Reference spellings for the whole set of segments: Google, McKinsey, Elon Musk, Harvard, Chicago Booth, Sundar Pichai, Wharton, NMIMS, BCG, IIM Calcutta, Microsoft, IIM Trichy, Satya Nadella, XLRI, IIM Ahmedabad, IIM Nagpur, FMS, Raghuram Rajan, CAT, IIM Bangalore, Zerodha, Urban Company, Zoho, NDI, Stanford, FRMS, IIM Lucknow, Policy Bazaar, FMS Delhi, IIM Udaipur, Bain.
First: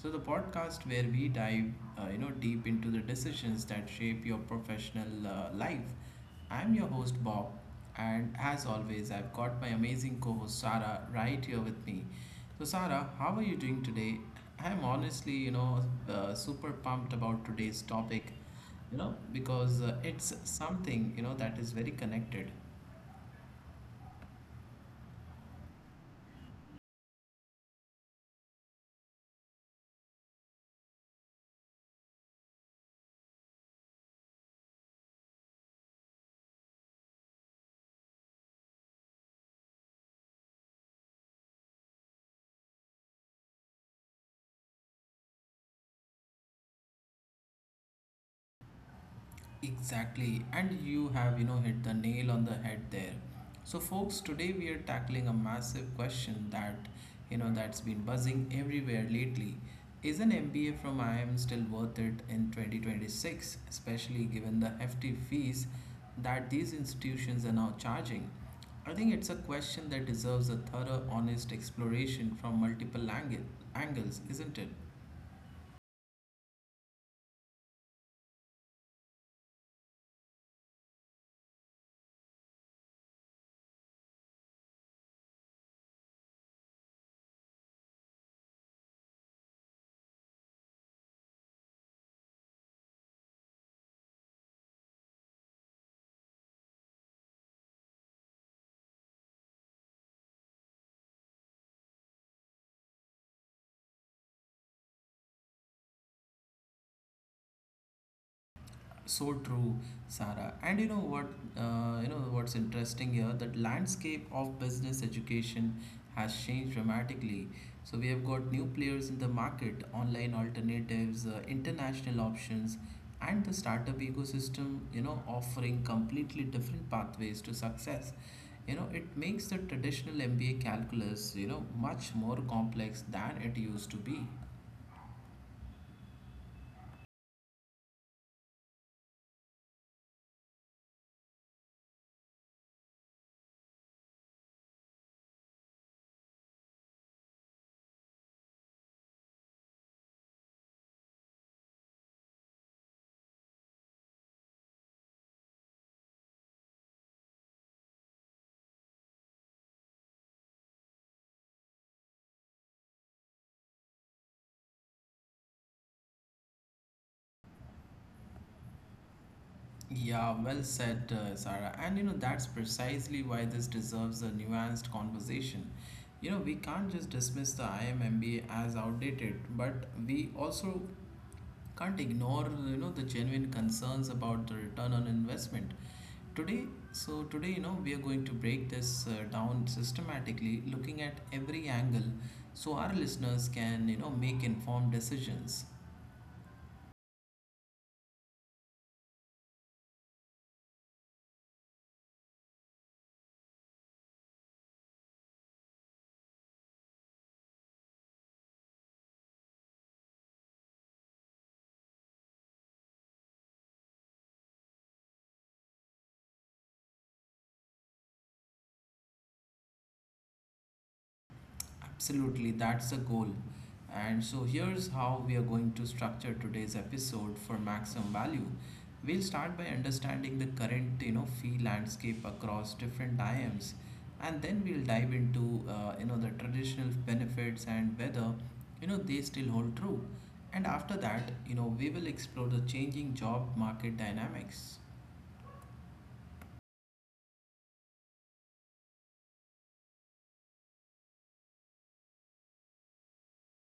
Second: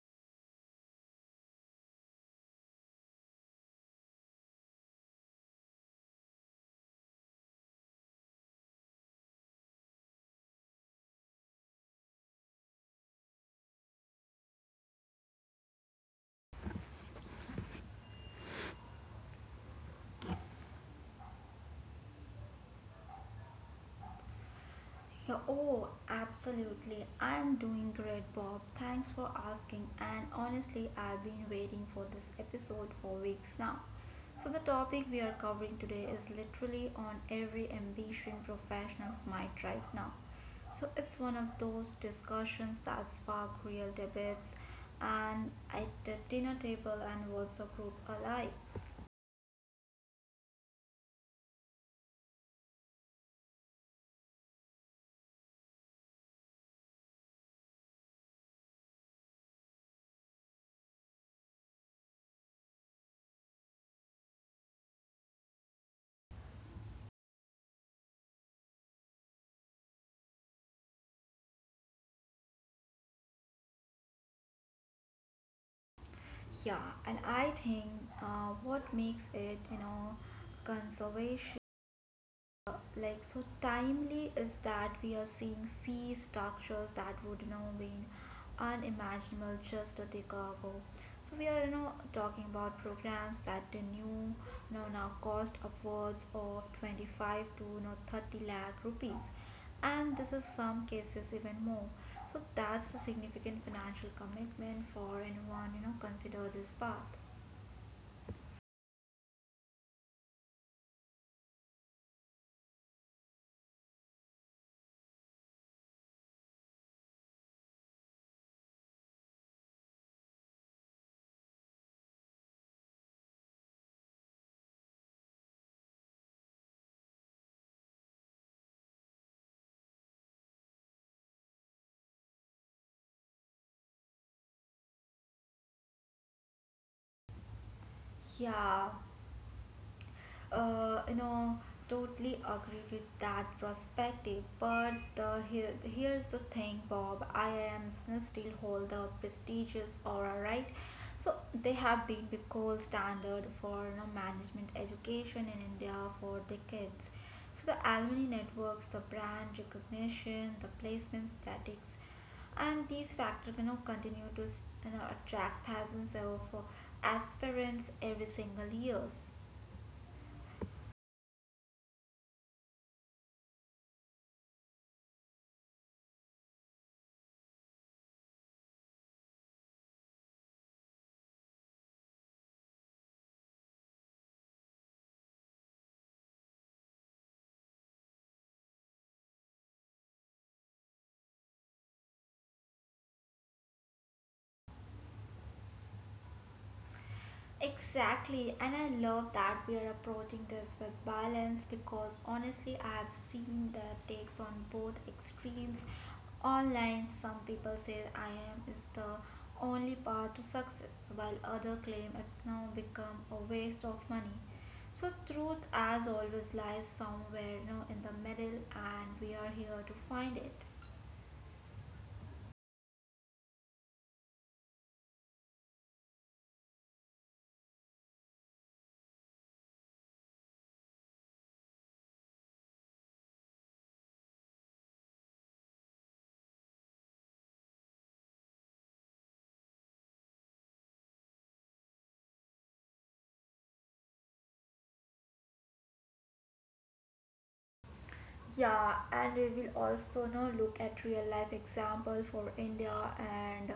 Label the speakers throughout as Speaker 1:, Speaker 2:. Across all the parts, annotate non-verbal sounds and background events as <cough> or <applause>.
Speaker 1: So the podcast where we dive, deep into the decisions that shape your professional life. I'm your host Bob, and as always, I've got my amazing co-host Sarah right here with me. So, Sarah, how are you doing today? I'm honestly, super pumped about today's topic, because it's something that is very connected.
Speaker 2: Yeah, oh, absolutely. I'm doing great, Bob. Thanks for asking. And honestly, I've been waiting for this episode for weeks now. So, the topic we are covering today is literally on every ambition professionals might right now. So, it's one of those discussions that spark real debates and at the dinner table and WhatsApp group alike.
Speaker 1: Exactly, and you have, you know, hit the nail on the head there. So, folks, today we are tackling a massive question that, that's been buzzing everywhere lately. Is an MBA from IIM still worth it in 2026, especially given the hefty fees that these institutions are now charging? I think it's a question that deserves a thorough, honest exploration from multiple angles, isn't it?
Speaker 2: Yeah, and I think what makes it, conservation like so timely is that we are seeing fee structures that would been unimaginable just a decade ago. So we are talking about programs that the new now cost upwards of 25 to 30 lakh rupees, and this is some cases even more. So that's a significant financial commitment for anyone consider this path.
Speaker 1: So true, Sarah. And you know what's interesting here? That landscape of business education has changed dramatically. So we have got new players in the market, online alternatives, international options, and the startup ecosystem, you know, offering completely different pathways to success. You know, it makes the traditional MBA calculus much more complex than it used to be.
Speaker 2: Yeah, uh, you know totally agree with that perspective. But the here's the thing, Bob. I am, still hold the prestigious aura, right? So they have been the gold standard for management education in India for decades. So the alumni networks, the brand recognition, the placement statistics, and these factors continue to attract thousands of aspirants every single years.
Speaker 1: Yeah, well said, Sarah. And you know, that's precisely why this deserves a nuanced conversation. You know, we can't just dismiss the IMMBA as outdated, but we also can't ignore, you know, the genuine concerns about the return on investment. Today, so today, you know, we are going to break this down systematically, looking at every angle so our listeners can, you know, make informed decisions.
Speaker 2: Exactly, and I love that we are approaching this with balance, because honestly, I have seen the takes on both extremes. Online, some people say I am is the only path to success, while others claim it's now become a waste of money. So truth, as always, lies somewhere in the middle, and we are here to find it.
Speaker 1: Absolutely, that's the goal. And so here's how we are going to structure today's episode for maximum value. We'll start by understanding the current, you know, fee landscape across different IMs, and then we'll dive into, the traditional benefits and whether, you know, they still hold true. And after that, you know, we will explore the changing job market dynamics.
Speaker 2: Yeah, and we will also now look at real life example for India and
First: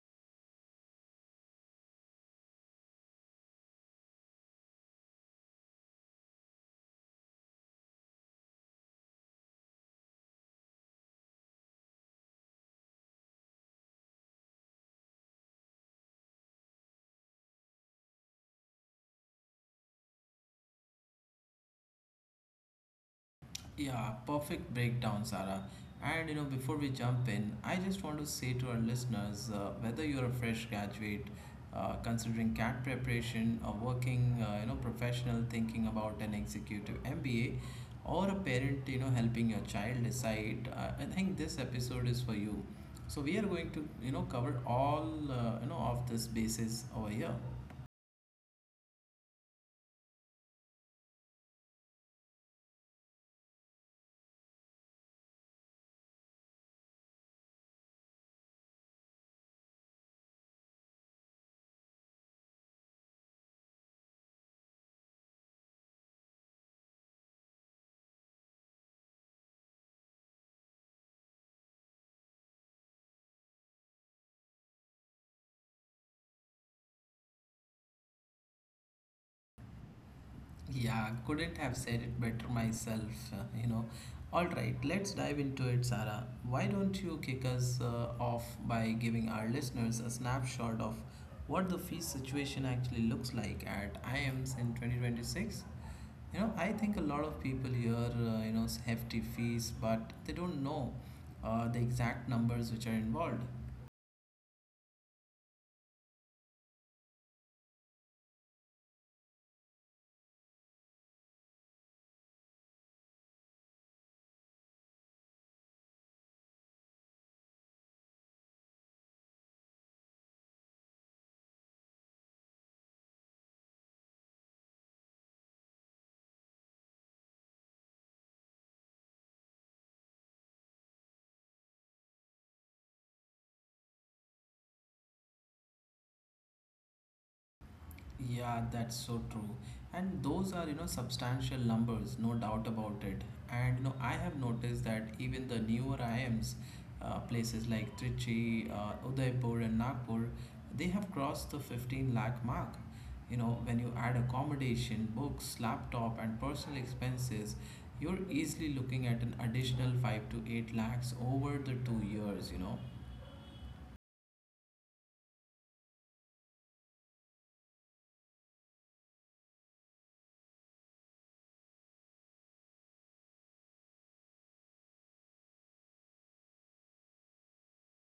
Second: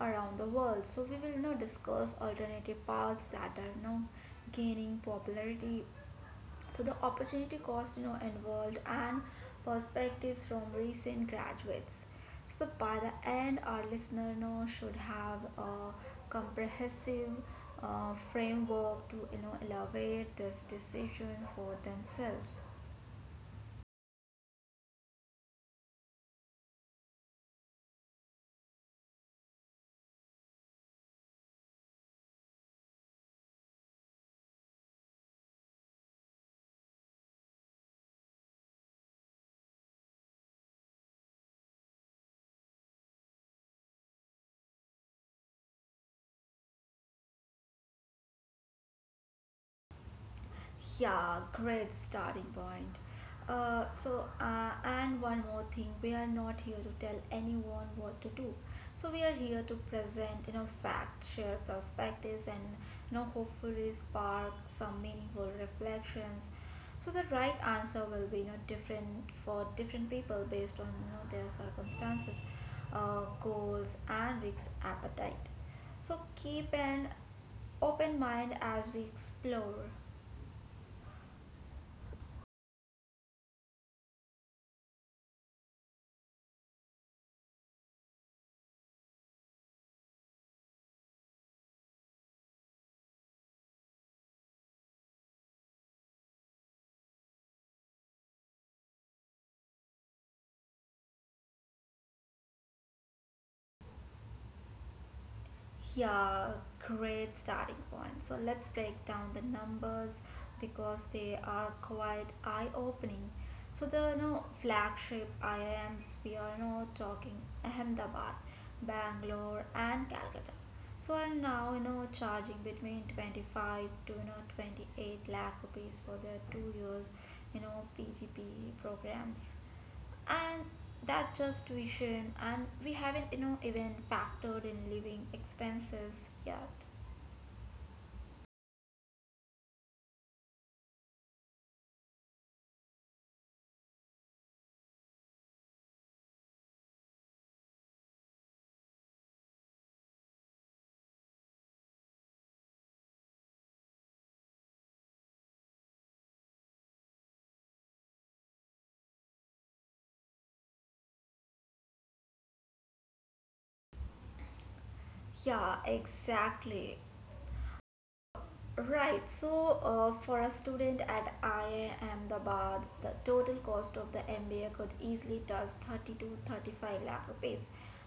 Speaker 2: around the world. So we will now discuss alternative paths that are now gaining popularity. So the opportunity cost involved, and perspectives from recent graduates. By the end, our listener now should have a comprehensive framework to elevate this decision for themselves.
Speaker 1: Yeah, perfect breakdown, Sarah. And you know, before we jump in, I just want to say to our listeners, whether you're a fresh graduate, considering CAT preparation, a working, professional thinking about an executive MBA, or a parent, you know, helping your child decide, I think this episode is for you. So we are going to, cover all of this basis over here.
Speaker 2: Yeah, great starting point. And one more thing, we are not here to tell anyone what to do. So we are here to present, facts, share perspectives, and hopefully spark some meaningful reflections. So the right answer will be, different for different people based on their circumstances, goals, and risk appetite. So keep an open mind as we explore.
Speaker 1: Yeah, couldn't have said it better myself, All right, let's dive into it, Sarah. Why don't you kick us off by giving our listeners a snapshot of what the fees situation actually looks like at IMs in 2026? You know, I think a lot of people hear, you know, hefty fees, but they don't know the exact numbers which are involved.
Speaker 2: Yeah, great starting point. So let's break down the numbers, because they are quite eye-opening. So the flagship IIMs we are talking Ahmedabad, Bangalore, and Calcutta. So are now charging between 25 to 28 lakh rupees for their 2 years PGP programs, and that just vision, and we haven't even factored in living expenses yet.
Speaker 1: Yeah, that's so true. And those are, you know, substantial numbers, no doubt about it. And, you know, I have noticed that even the newer IMs, places like Trichy, Udaipur, and Nagpur, they have crossed the 15 lakh mark. You know, when you add accommodation, books, laptop, and personal expenses, you're easily looking at an additional 5 to 8 lakhs over the 2 years, you know.
Speaker 2: Yeah, exactly. Right, so for a student at IIM Dabad, the total cost of the MBA could easily touch 30 to 35 lakh rupees,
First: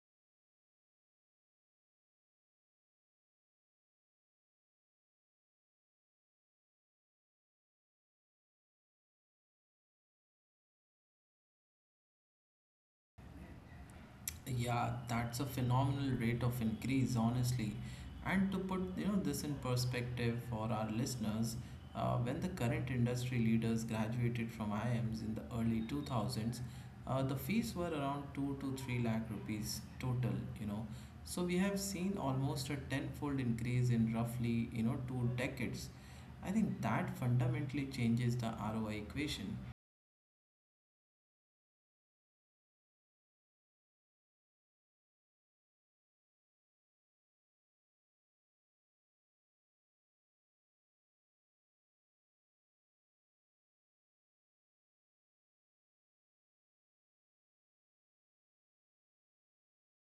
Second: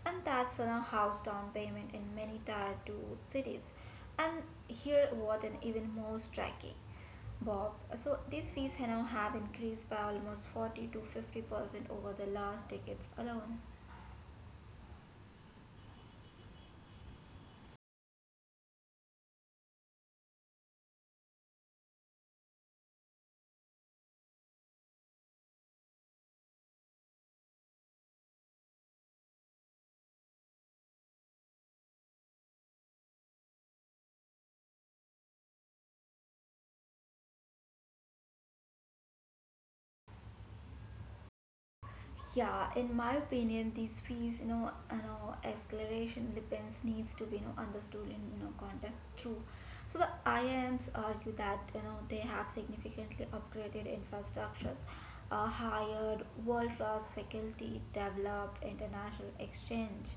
Speaker 2: and that's on a house down payment in many tier 2 cities. And here, what an even more striking, Bob. So, these fees now have increased by almost 40 to 50% over the last decades alone.
Speaker 1: Yeah, that's a phenomenal rate of increase, honestly. And to put this in perspective for our listeners, when the current industry leaders graduated from IIMs in the early 2000s, the fees were around 2 to 3 lakh rupees total. You know, so we have seen almost a tenfold increase in roughly two decades. I think that fundamentally changes the ROI equation.
Speaker 2: Yeah, in my opinion, these fees, acceleration depends needs to be, understood in, context too. So the IIMs argue that, they have significantly upgraded infrastructures, hired world-class faculty, developed international exchange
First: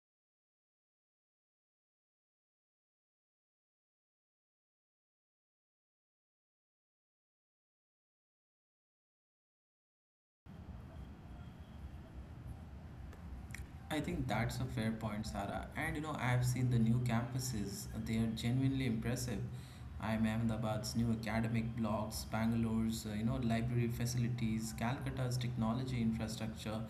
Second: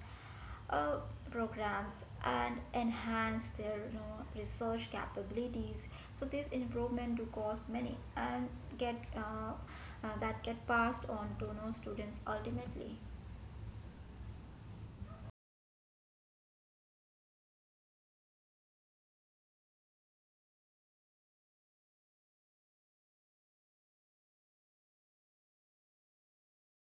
Speaker 2: uh, programs, and enhance their research capabilities. So this improvement do cost money and get that get passed on to students ultimately.
Speaker 1: I think that's a fair point, Sarah. And you know, I've seen the new campuses, they are genuinely impressive. I'm Ahmedabad's new academic blocks, Bangalore's, library facilities, Calcutta's technology infrastructure.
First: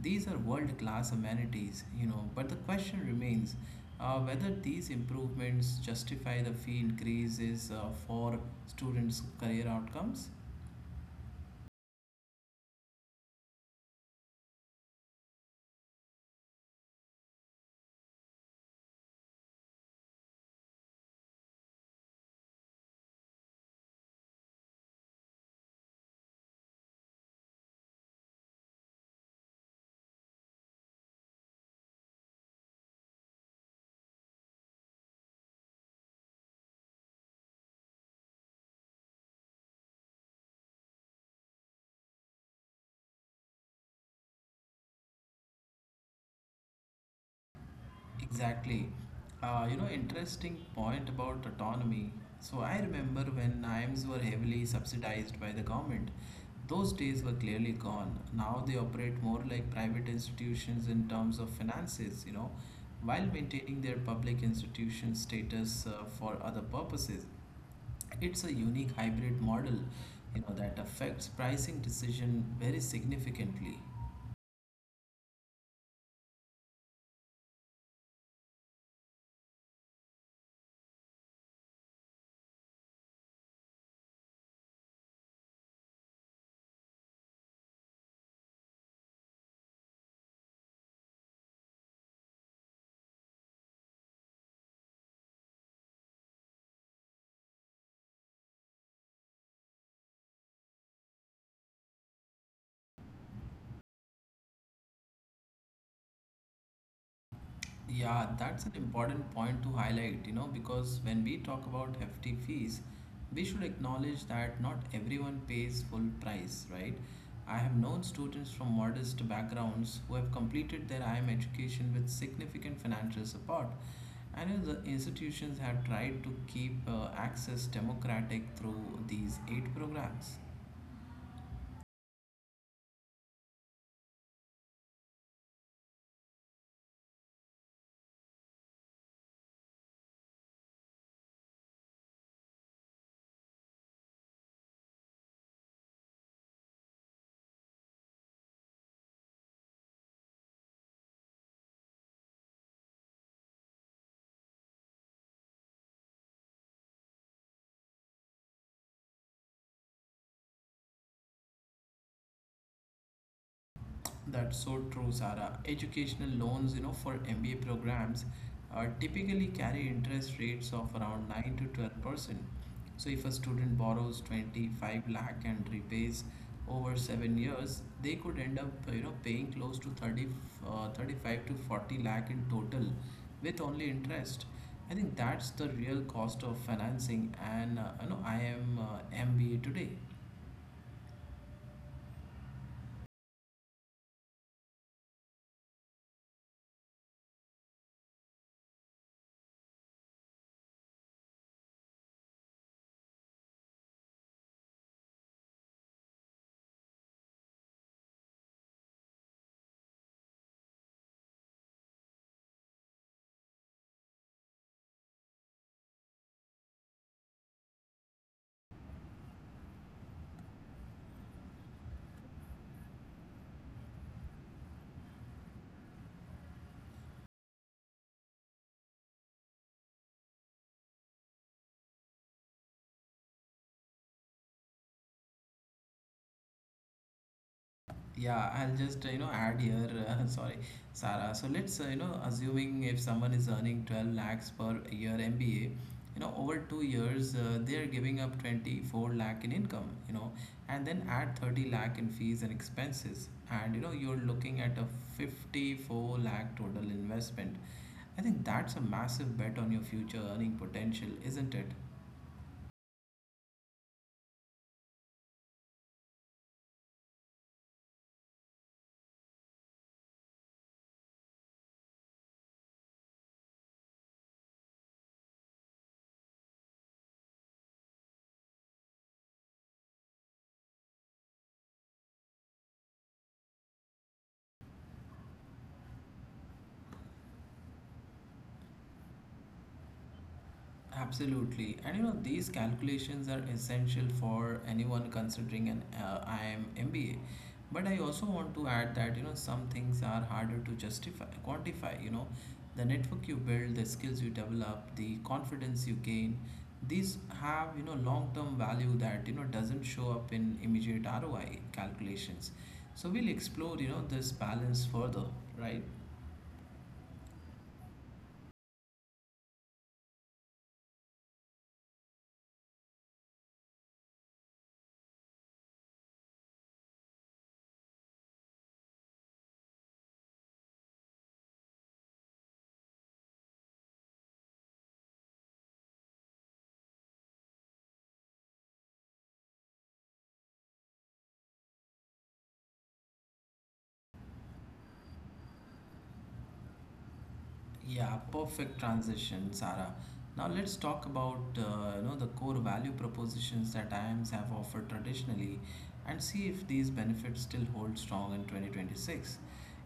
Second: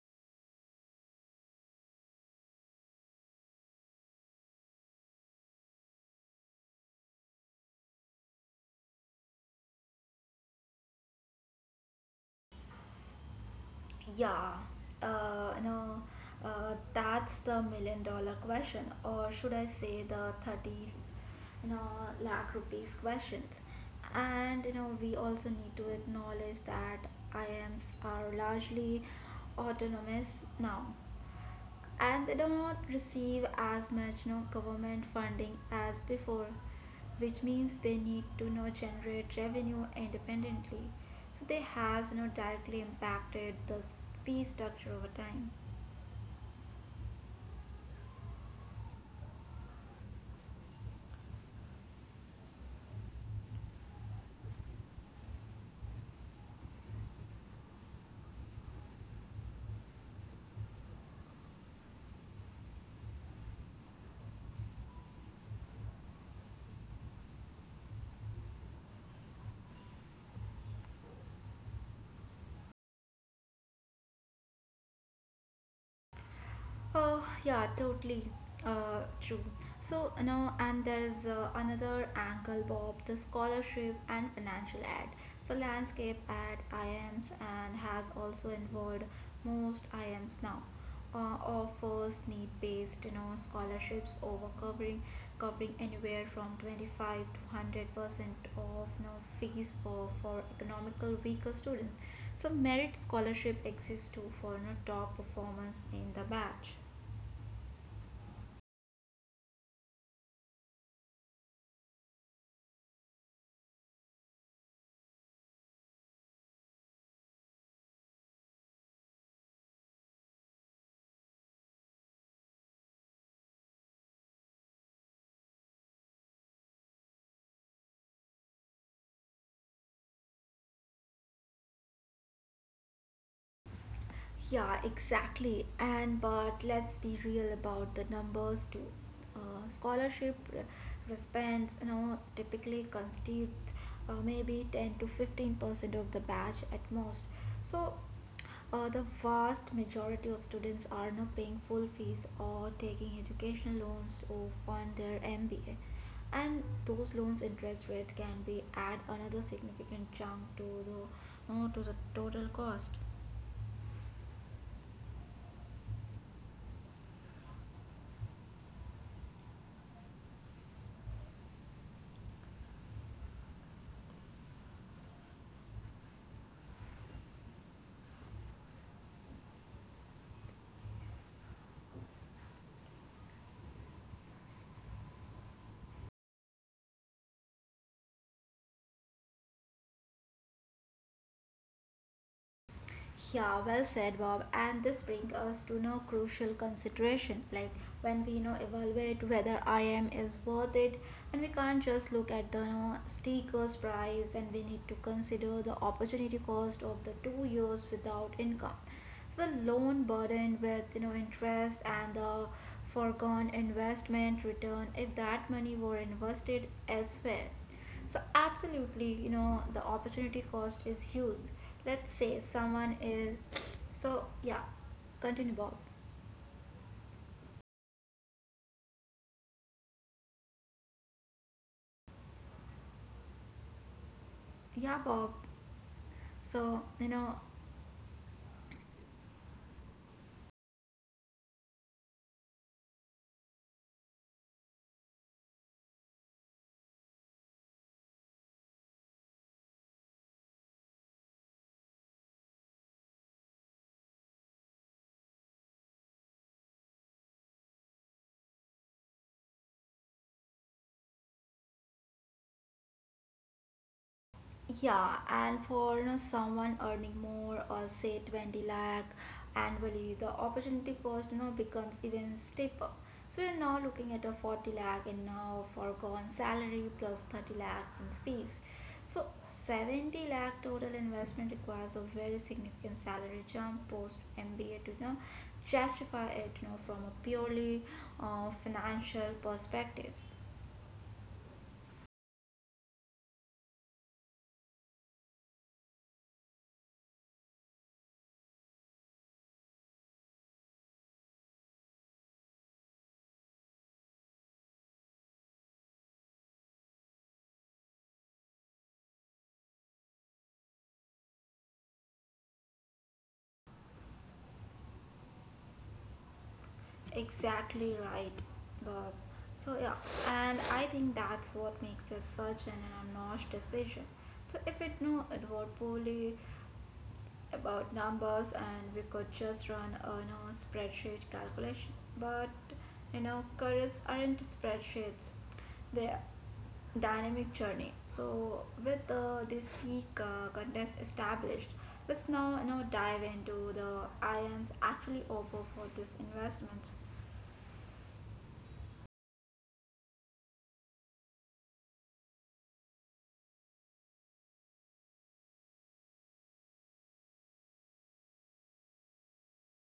Speaker 1: These are world class amenities, you know. But the question remains whether these improvements justify the fee increases for students' career outcomes.
Speaker 2: Yeah, no, that's the million dollar question, or should I say the 30, you know, lakh rupees questions. And, we also need to acknowledge that I IMs are largely autonomous now, and they do not receive as much government funding as before, which means they need to generate revenue independently. So they has directly impacted the fee structure over time.
Speaker 1: Exactly. You know, interesting point about autonomy. So I remember when IIMs were heavily subsidized by the government. Those days were clearly gone. Now they operate more like private institutions in terms of finances, you know, while maintaining their public institution status for other purposes. It's a unique hybrid model, you know, that affects pricing decision very significantly.
Speaker 2: Oh, yeah, totally true. So, and there's another angle, Bob, the scholarship and financial ad. So, landscape ad IMs and has also involved most IMs now. Offers need-based, scholarships over covering anywhere from 25 to 100% of fees for economical weaker students. So merit scholarship exists too for top performers in the batch.
Speaker 1: Yeah, that's an important point to highlight, you know, because when we talk about hefty fees, we should acknowledge that not everyone pays full price, right? I have known students from modest backgrounds who have completed their IM education with significant financial support, and you know, the institutions have tried to keep access democratic through these eight programs.
Speaker 2: Yeah, exactly. And but let's be real about the numbers too. Scholarship recipients, typically constitute maybe 10 to 15% of the batch at most. So, the vast majority of students are not paying full fees or taking educational loans to fund their MBA. And those loans interest rates can be add another significant chunk to the, to the total cost.
Speaker 1: That's so true, Sara. Educational loans, you know, for MBA programs typically carry interest rates of around 9 to 12%. So if a student borrows 25 lakh and repays over 7 years, they could end up, you know, paying close to 35 to 40 lakh in total with only interest. I think that's the real cost of financing and, I am MBA today.
Speaker 2: Yeah, well said, Bob. And this brings us to no crucial consideration, like when we evaluate whether I am is worth it, and we can't just look at the sticker's price, and we need to consider the opportunity cost of the 2 years without income. So the loan burdened with interest, and the foregone investment return if that money were invested elsewhere. So absolutely, the opportunity cost is huge. Let's say someone is. So, yeah, continue, Bob. Yeah, Bob. So,
Speaker 1: Yeah, I'll just add here. <laughs> Sorry, Sarah. So let's assuming if someone is earning 12 lakhs per year MBA, you know over 2 years they are giving up 24 lakh in income. You know, and then add 30 lakh in fees and expenses, and you know you're looking at a 54 lakh total investment. I think that's a massive bet on your future earning potential, isn't it?
Speaker 2: yeah, and for someone earning more, or say 20 lakh annually, the opportunity cost becomes even steeper. So you're now looking at a 40 lakh and now foregone salary plus 30 lakh in fees. So 70 lakh total investment requires a very significant salary jump post MBA to justify it, from a purely financial perspective.
Speaker 1: Absolutely. And you know, these calculations are essential for anyone considering an IIM MBA. But I also want to add that, you know, some things are harder to quantify, you know, the network you build, the skills you develop, the confidence you gain. These have, you know, long-term value that, you know, doesn't show up in immediate ROI calculations. So we'll explore, you know, this balance further, right?
Speaker 2: Exactly right, Bob. So, yeah, and I think that's what makes this such an unannounced decision. So if it knew it were poorly about numbers, and we could just run a spreadsheet calculation. But, careers aren't spreadsheets. They are dynamic journey. So with this week contest established, let's now dive into the IAMs actually offer for this investment.
Speaker 1: Yeah, perfect transition, Sarah. Now let's talk about the core value propositions that IIMs have offered traditionally, and see if these benefits still hold strong in 2026.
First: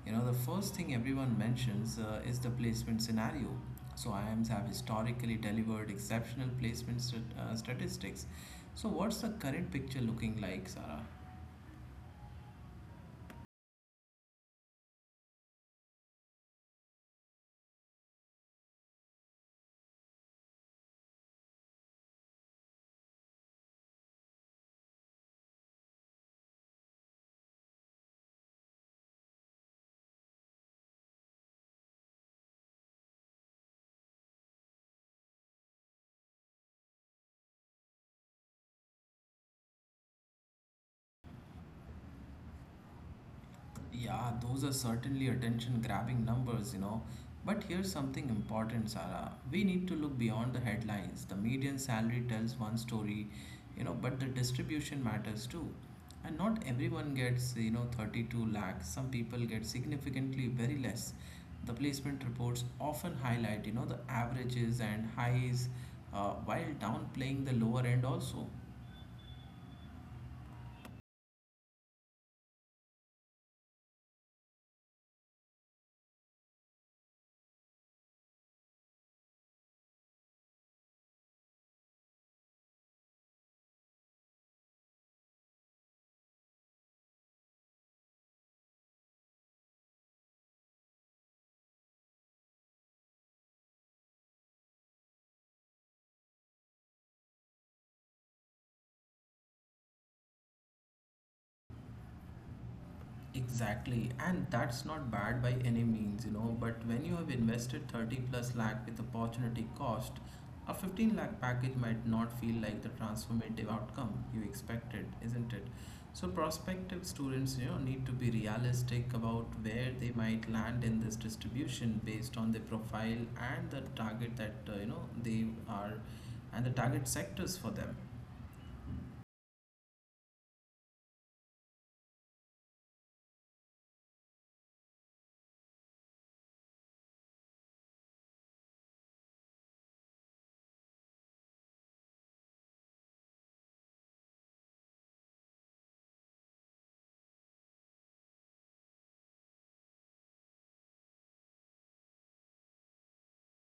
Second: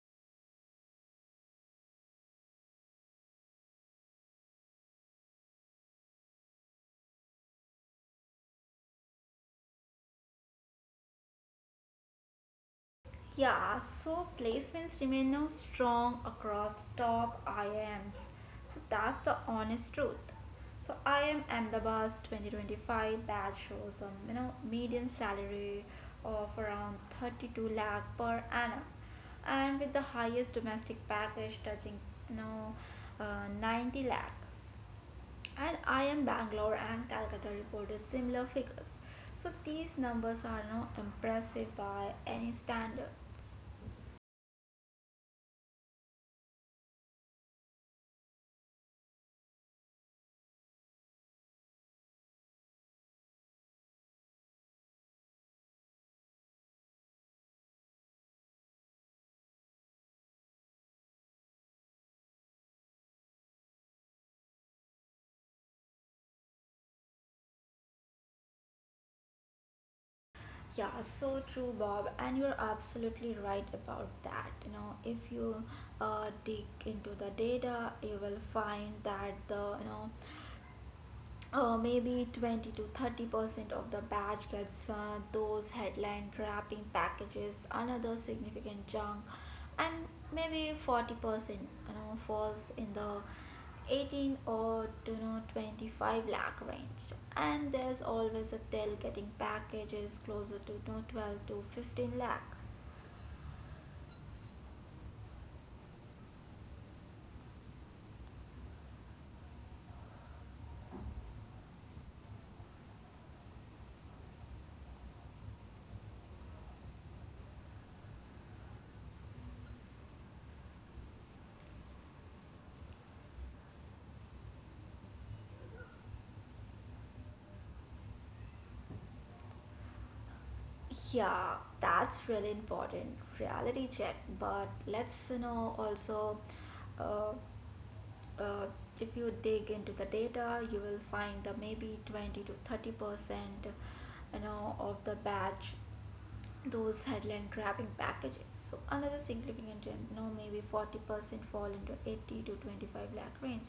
Speaker 1: You know, the first thing everyone mentions is the placement scenario. So IIMs have historically delivered exceptional placement statistics. So what's the current picture looking like, Sarah?
Speaker 2: Yeah, so placements remain now strong across top IIMs. So that's the honest truth. So IIM Ahmedabad's 2025 batch shows a median salary of around 32 lakh per annum, and with the highest domestic package touching you know 90 lakh. And IIM Bangalore and Calcutta reported similar figures. So these numbers are now impressive by any standards.
Speaker 1: Yeah, those are certainly attention grabbing numbers, you know. But here's something important, Sarah. We need to look beyond the headlines. The median salary tells one story, you know, but the distribution matters too. And not everyone gets, you know, 32 lakhs. Some people get significantly very less. The placement reports often highlight, you know, the averages and highs while downplaying the lower end also.
Speaker 2: Yeah, so true, Bob, and you're absolutely right about that. If you dig into the data, you will find that the maybe 20 to 30% of the batch gets those headline wrapping packages, another significant chunk, and maybe 40% falls in the 18 or to 25 lakh range, and there's always a tail getting packages closer to, 12 to 15 lakh.
Speaker 1: Exactly, and that's not bad by any means, you know. But when you have invested 30 plus lakh with opportunity cost, a 15 lakh package might not feel like the transformative outcome you expected, isn't it? So prospective students, you know, need to be realistic about where they might land in this distribution based on their profile and the target that you know they are and the target sectors for them.
Speaker 2: Yeah, that's really important reality check. But let's also, uh, uh, if you dig into the data, you will find that maybe 20 to 30% of the batch those headline grabbing packages. So another significant trend, maybe 40% fall into 80 to 25 lakh range.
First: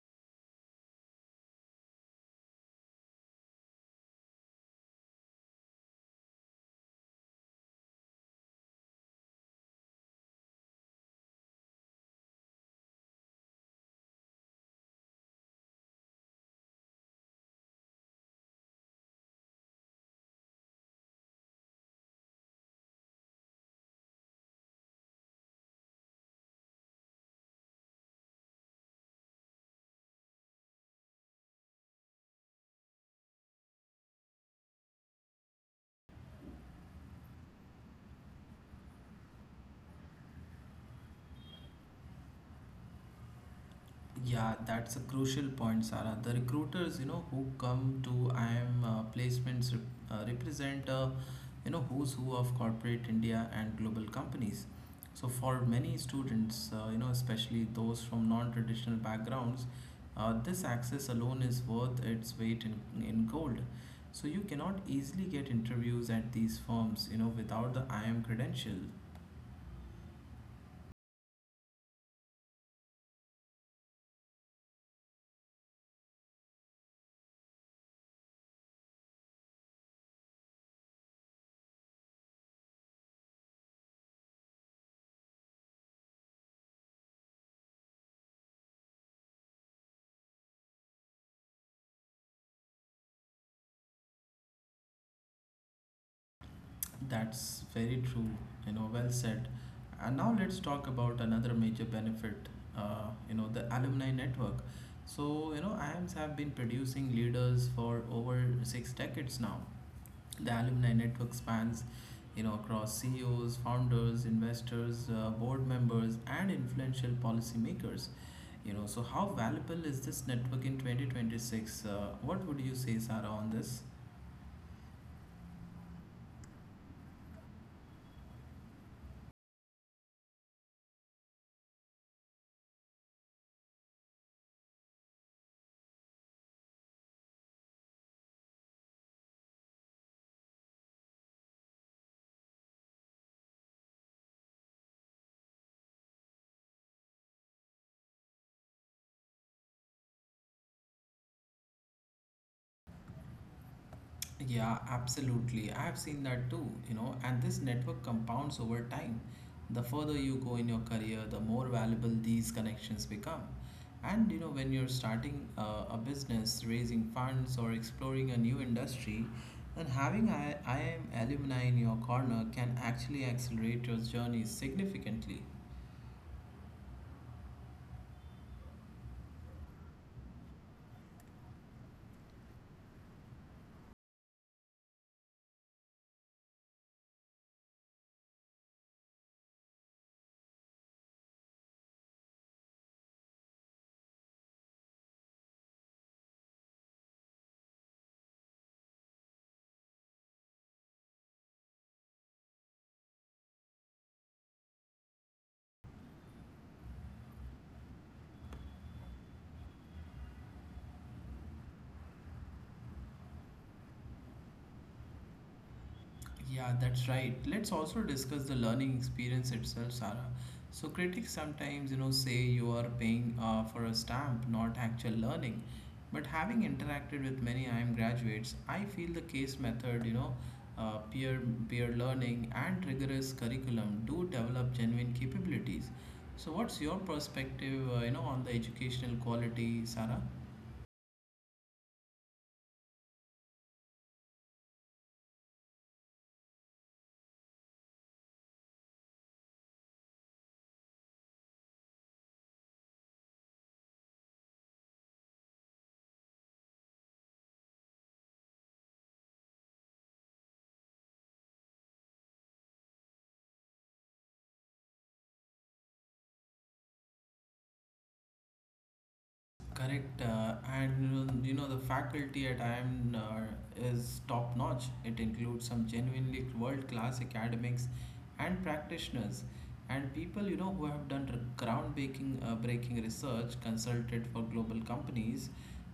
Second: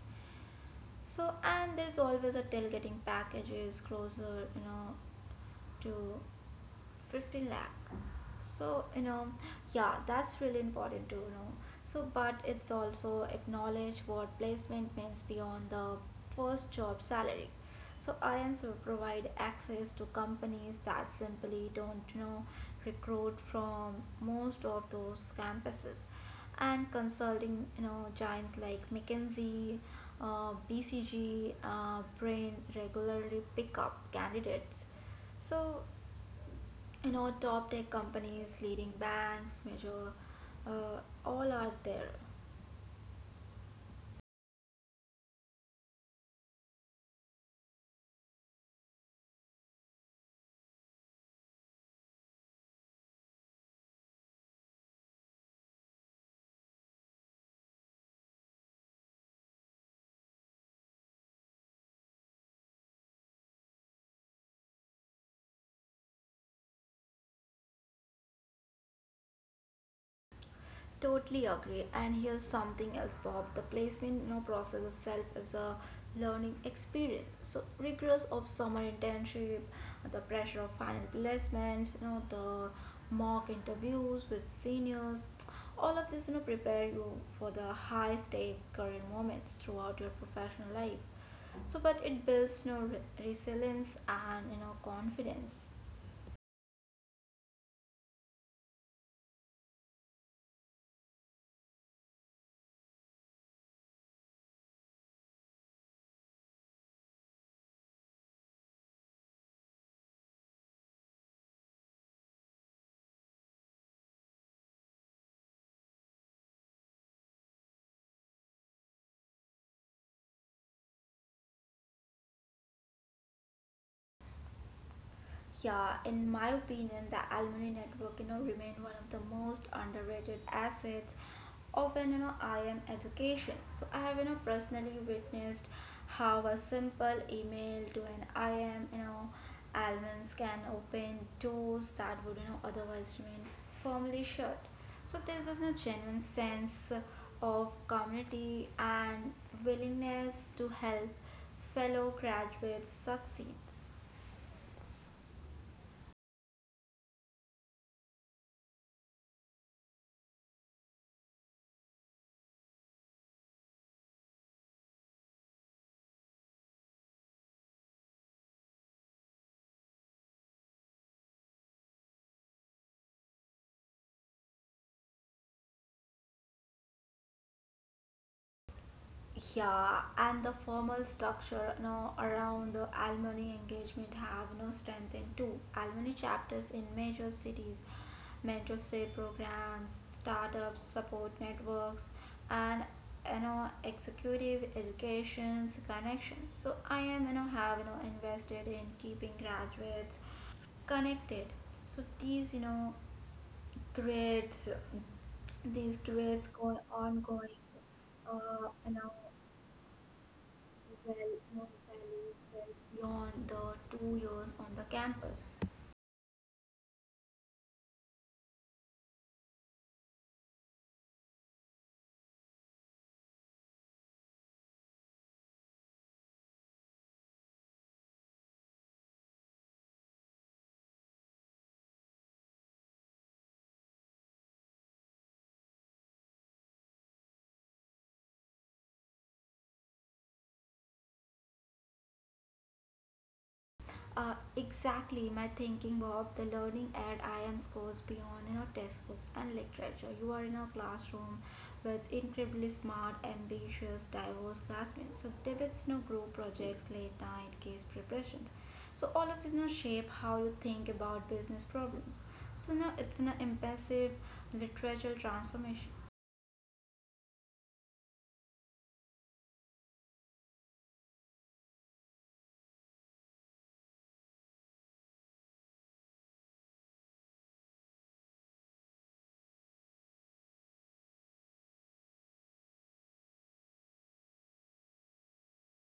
Speaker 2: So and there's always a tailgating packages closer, to 15 lakh. So, yeah, that's really important to know. So but it's also acknowledge what placement means beyond the first job salary. So INs will provide access to companies that simply don't recruit from most of those campuses. And consulting giants like McKinsey, BCG, Brain regularly pick up candidates. So, top tech companies, leading banks, major, all are there.
Speaker 1: Yeah, that's a crucial point, Sarah. The recruiters, you know, who come to IIM represent, you know, who's who of corporate India and global companies. So for many students, especially those from non-traditional backgrounds, this access alone is worth its weight in gold. So you cannot easily get interviews at these firms, you know, without the IIM credential.
Speaker 2: Totally agree. And here's something else, Bob. The placement, process itself is a learning experience. So rigors of summer internship, the pressure of final placements, the mock interviews with seniors, all of this prepare you for the high stake career moments throughout your professional life. So but it builds resilience and confidence.
Speaker 1: That's very true, you know, well said. And now let's talk about another major benefit, you know, the alumni network. So, you know, IAMS have been producing leaders for over 6 decades now. The alumni network spans, you know, across CEOs, founders, investors, board members, and influential policymakers. You know, so how valuable is this network in 2026? What would you say, Sarah, on this?
Speaker 2: Yeah, in my opinion, the alumni network, remain one of the most underrated assets of an IM education. So I have personally witnessed how a simple email to an IM, alumnus can open doors that would otherwise remain firmly shut. So there's this genuine sense of community and willingness to help fellow graduates succeed.
Speaker 1: Yeah, absolutely. I have seen that too, you know, and this network compounds over time. The further you go in your career, the more valuable these connections become. And you know, when you're starting a business, raising funds, or exploring a new industry, then having I am alumni in your corner can actually accelerate your journey significantly.
Speaker 2: Yeah, and the formal structure now around the Almani engagement have now strengthened too. Almani chapters in major cities, mentorship programs, startups, support networks, and executive educations connections. So I am have invested in keeping graduates connected. So these grades, these grades go ongoing. Uh, you know well-known values well beyond the 2 years on the campus.
Speaker 1: Yeah, that's right. Let's also discuss the learning experience itself, Sarah. So critics sometimes, you know, say you are paying for a stamp, not actual learning. But having interacted with many IIM graduates, I feel the case method, uh, peer peer learning and rigorous curriculum do develop genuine capabilities. So what's your perspective, on the educational quality, Sarah?
Speaker 2: Exactly my thinking, Bob. The learning at IMS goes beyond textbooks and literature. You are in a classroom with incredibly smart, ambitious, diverse classmates. So debates, group projects, late night case preparations. So all of this shape how you think about business problems. So now it's an impressive literature transformation.
Speaker 1: Correct, and you know the faculty at IIM is top notch. It includes some genuinely world class academics and practitioners, and people who have groundbreaking breaking research, consulted for global companies,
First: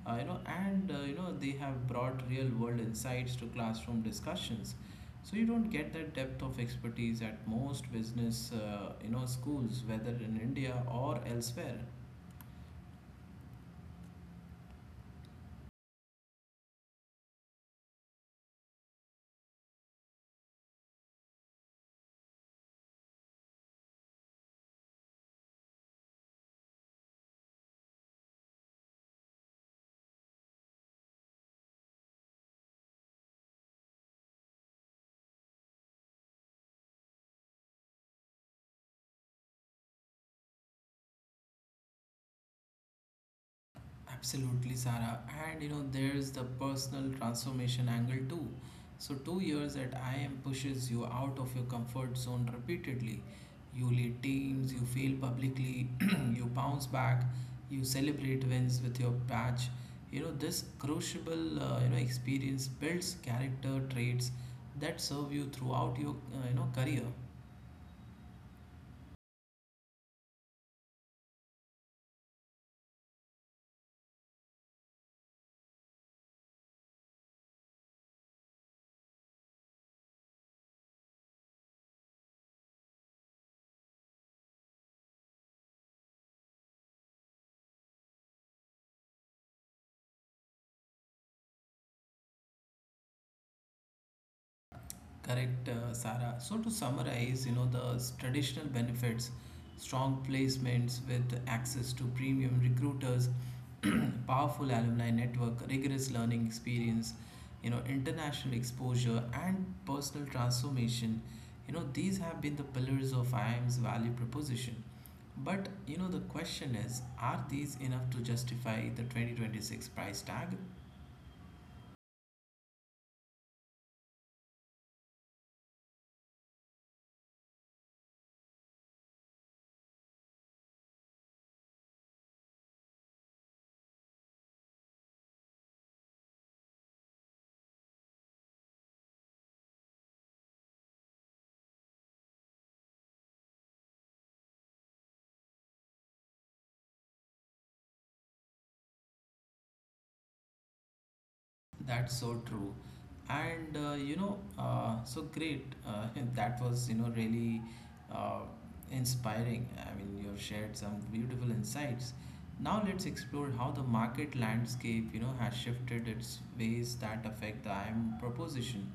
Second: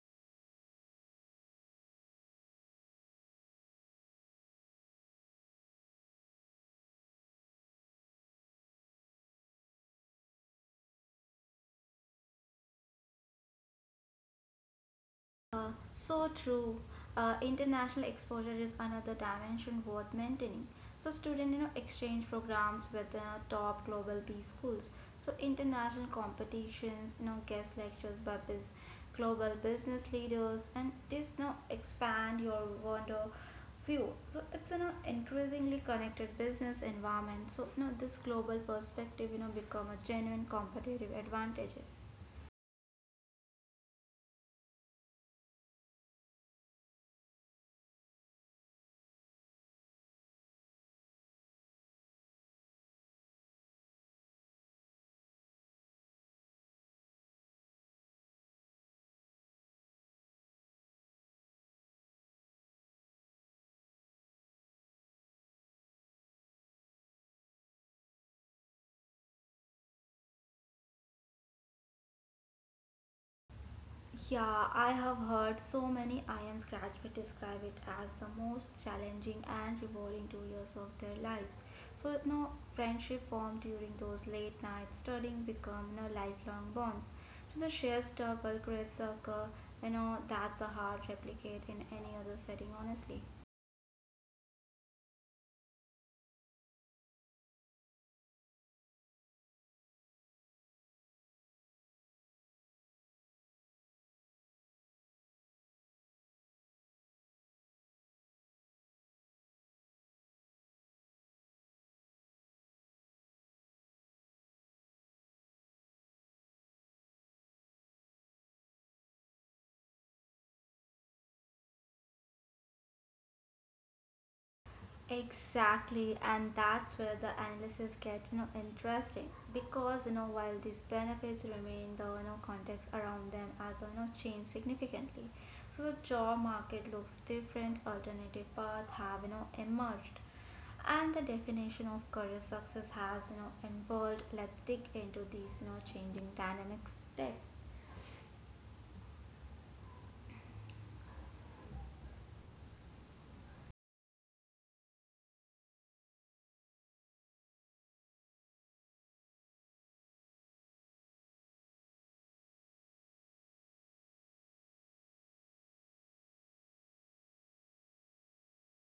Speaker 1: and they have brought real world insights to classroom discussions. So you don't get that depth of expertise at most business schools, whether in India or elsewhere.
Speaker 2: Uh, so true. International exposure is another dimension worth maintaining. So student, exchange programs with top global B schools. So international competitions, guest lectures by global business leaders, and this expand your wonder view. So it's an increasingly connected business environment. So this global perspective, become a genuine competitive advantages.
Speaker 1: Absolutely, Sarah. There's the personal transformation angle too. So 2 years at IM pushes you out of your comfort zone repeatedly. You lead teams, you fail publicly, <clears throat> you bounce back, you celebrate wins with your patch. This crucible, experience builds character traits that serve you throughout your career.
Speaker 2: Yeah, I have heard so many I am graduates describe it as the most challenging and rewarding 2 years of their lives. So no friendship formed during those late nights studying become lifelong bonds. So the sheer struggle creates a that's a hard replicate in any other setting honestly.
Speaker 1: Correct, Sara. So to summarize, traditional benefits, strong placements with access to premium recruiters, <clears throat> powerful alumni network, rigorous learning experience, international exposure and personal transformation. These have been the pillars of IIM's value proposition. But the question is, are these enough to justify the 2026 price tag?
Speaker 2: Exactly, and that's where the analysis gets interesting because while these benefits remain, the context around them as changed significantly. So the job market looks different. Alternative paths have emerged, and the definition of career success has involved. Let's dig into these changing dynamics today.
Speaker 1: That's so true. And you know, so great. <laughs> That was, you know, really uh, inspiring. I mean, you've shared some beautiful insights. Now let's explore how the market landscape, has shifted its ways that affect the IM proposition.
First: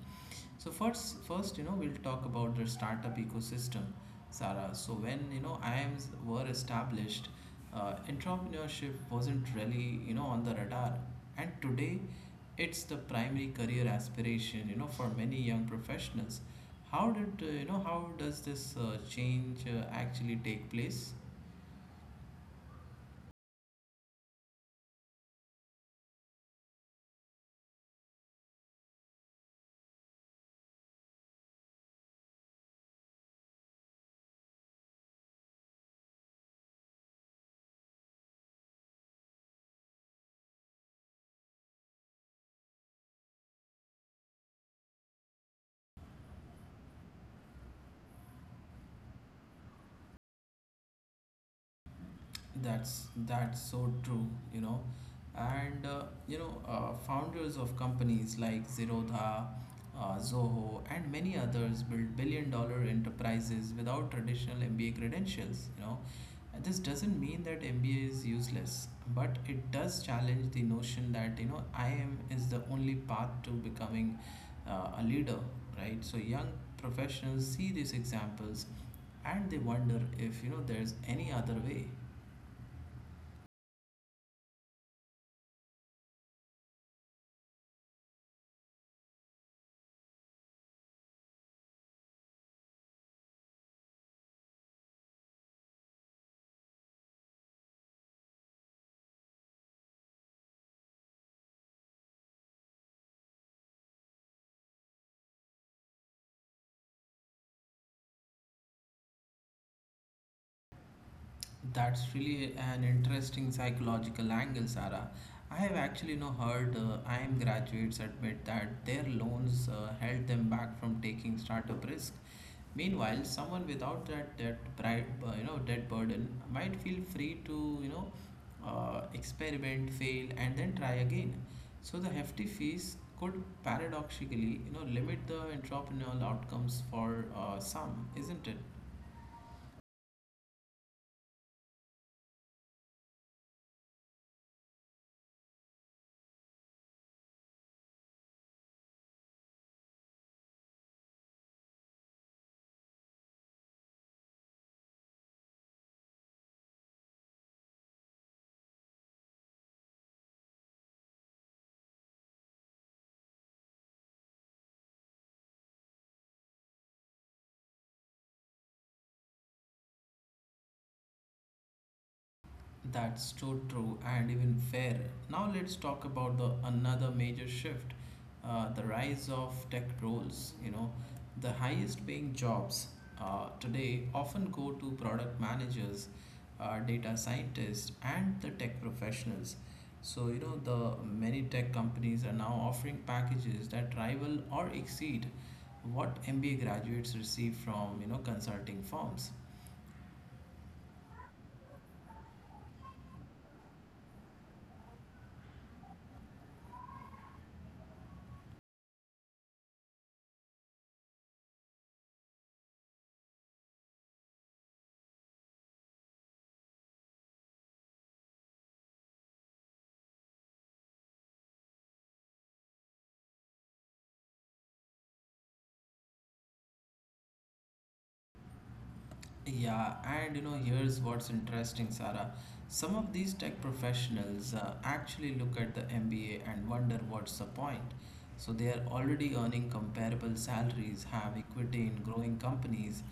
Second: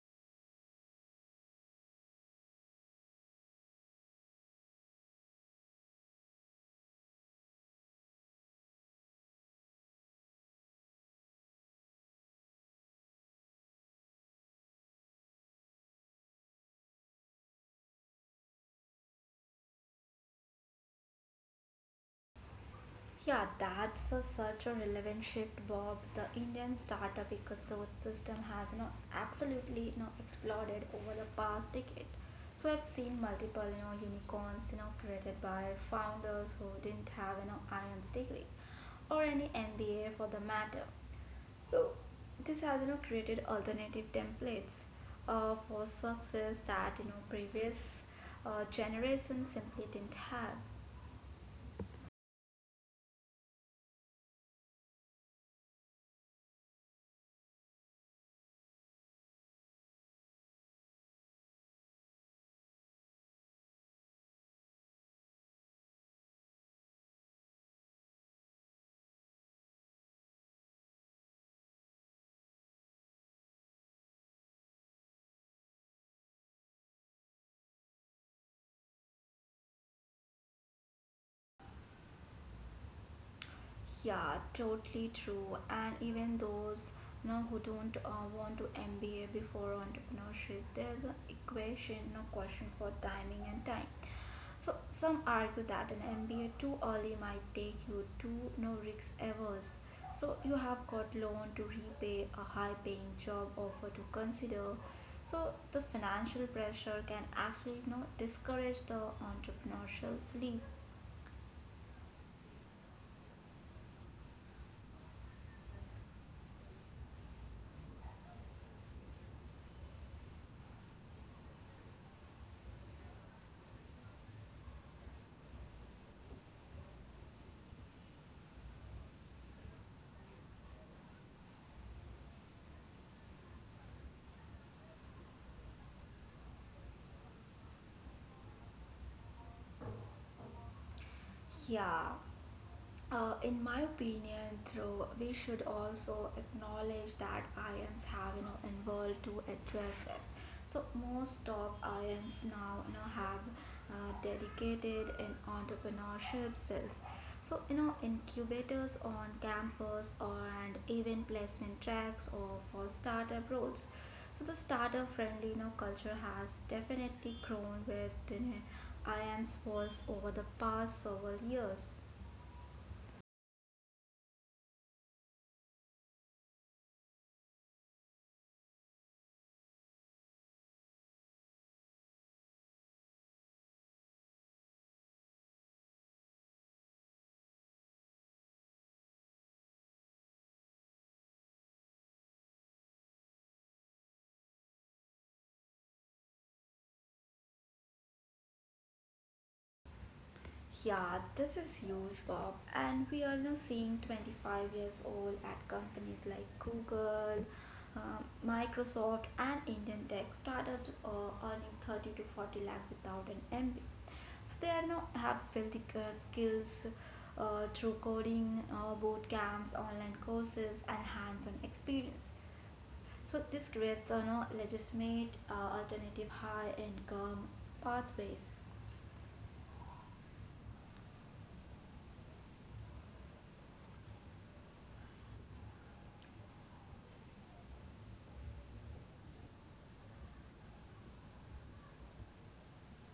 Speaker 1: So first, we'll talk about the startup ecosystem, Sarah. So when, IIMs were established, entrepreneurship wasn't really, on the radar. And today, it's the primary career aspiration, for many young professionals. How did, you know, how does this change actually take place?
Speaker 2: Yeah, that's a, such a relevant shift, Bob. The Indian startup ecosystem has absolutely exploded over the past decade. So I've seen multiple unicorns created by founders who didn't have an IMS degree or any MBA for the matter. So this has created alternative templates for success that previous generations simply didn't have.
Speaker 1: That's so true, you know. And founders of companies like Zerodha, Zoho, and many others build billion-dollar enterprises without traditional MBA credentials. And this doesn't mean that MBA is useless, but it does challenge the notion that I am is the only path to becoming a leader, right? So young professionals see these examples and they wonder if there's any other way.
Speaker 2: Yeah, totally true. And even those who don't want to MBA before entrepreneurship, there's an equation, no question for timing and time. So some argue that an MBA too early might take you to no risk averse. So you have got loan to repay, a high-paying job offer to consider. So the financial pressure can actually discourage the entrepreneurial leap.
Speaker 1: That's really an interesting psychological angle, Sarah. I have actually now heard IM graduates admit that their loans held them back from taking startup risk. Meanwhile, someone without that debt, debt burden might feel free to experiment, fail, and then try again. So the hefty fees could paradoxically limit the entrepreneurial outcomes for some, isn't it?
Speaker 2: Yeah, in my opinion, though, we should also acknowledge that IMs have involved to address it. So most top IMs now have dedicated in entrepreneurship cells. So incubators on campus and even placement tracks or for startup roles. So the startup friendly culture has definitely grown within IMs walls over the past several years.
Speaker 1: That's so true and even fair. Now let's talk about the another major shift, the rise of tech roles. The highest paying jobs today often go to product managers, data scientists, and the tech professionals. So the many tech companies are now offering packages that rival or exceed what MBA graduates receive from consulting firms.
Speaker 2: Yeah, this is huge, Bob. And we are now seeing 25 years old at companies like Google, Microsoft, and Indian tech startups earning 30 to 40 lakh without an MBA. So they are now have built the, skills through coding, boot camps, online courses, and hands-on experience. So this creates a legitimate alternative high-income pathways.
Speaker 1: Yeah, and here's what's interesting, Sarah. Some of these tech professionals actually look at the MBA and wonder what's the point. So they are already earning comparable salaries, have equity in growing companies,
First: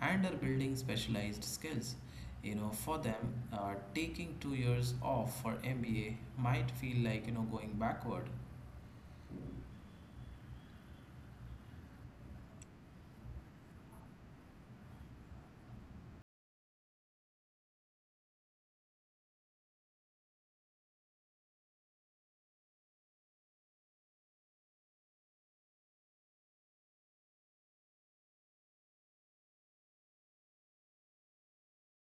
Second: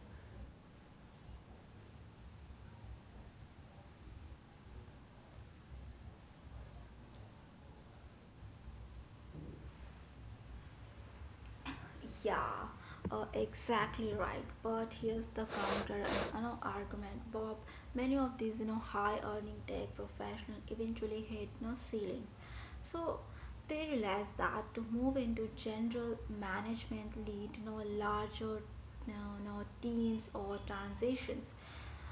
Speaker 1: and are building specialized skills. For them, taking 2 years off for MBA might feel like, going backward.
Speaker 2: Yeah, exactly right. But here's the counter argument, Bob. Many of these high-earning tech professionals eventually hit no ceilings, so they realize that to move into general management, lead larger no, no teams or transitions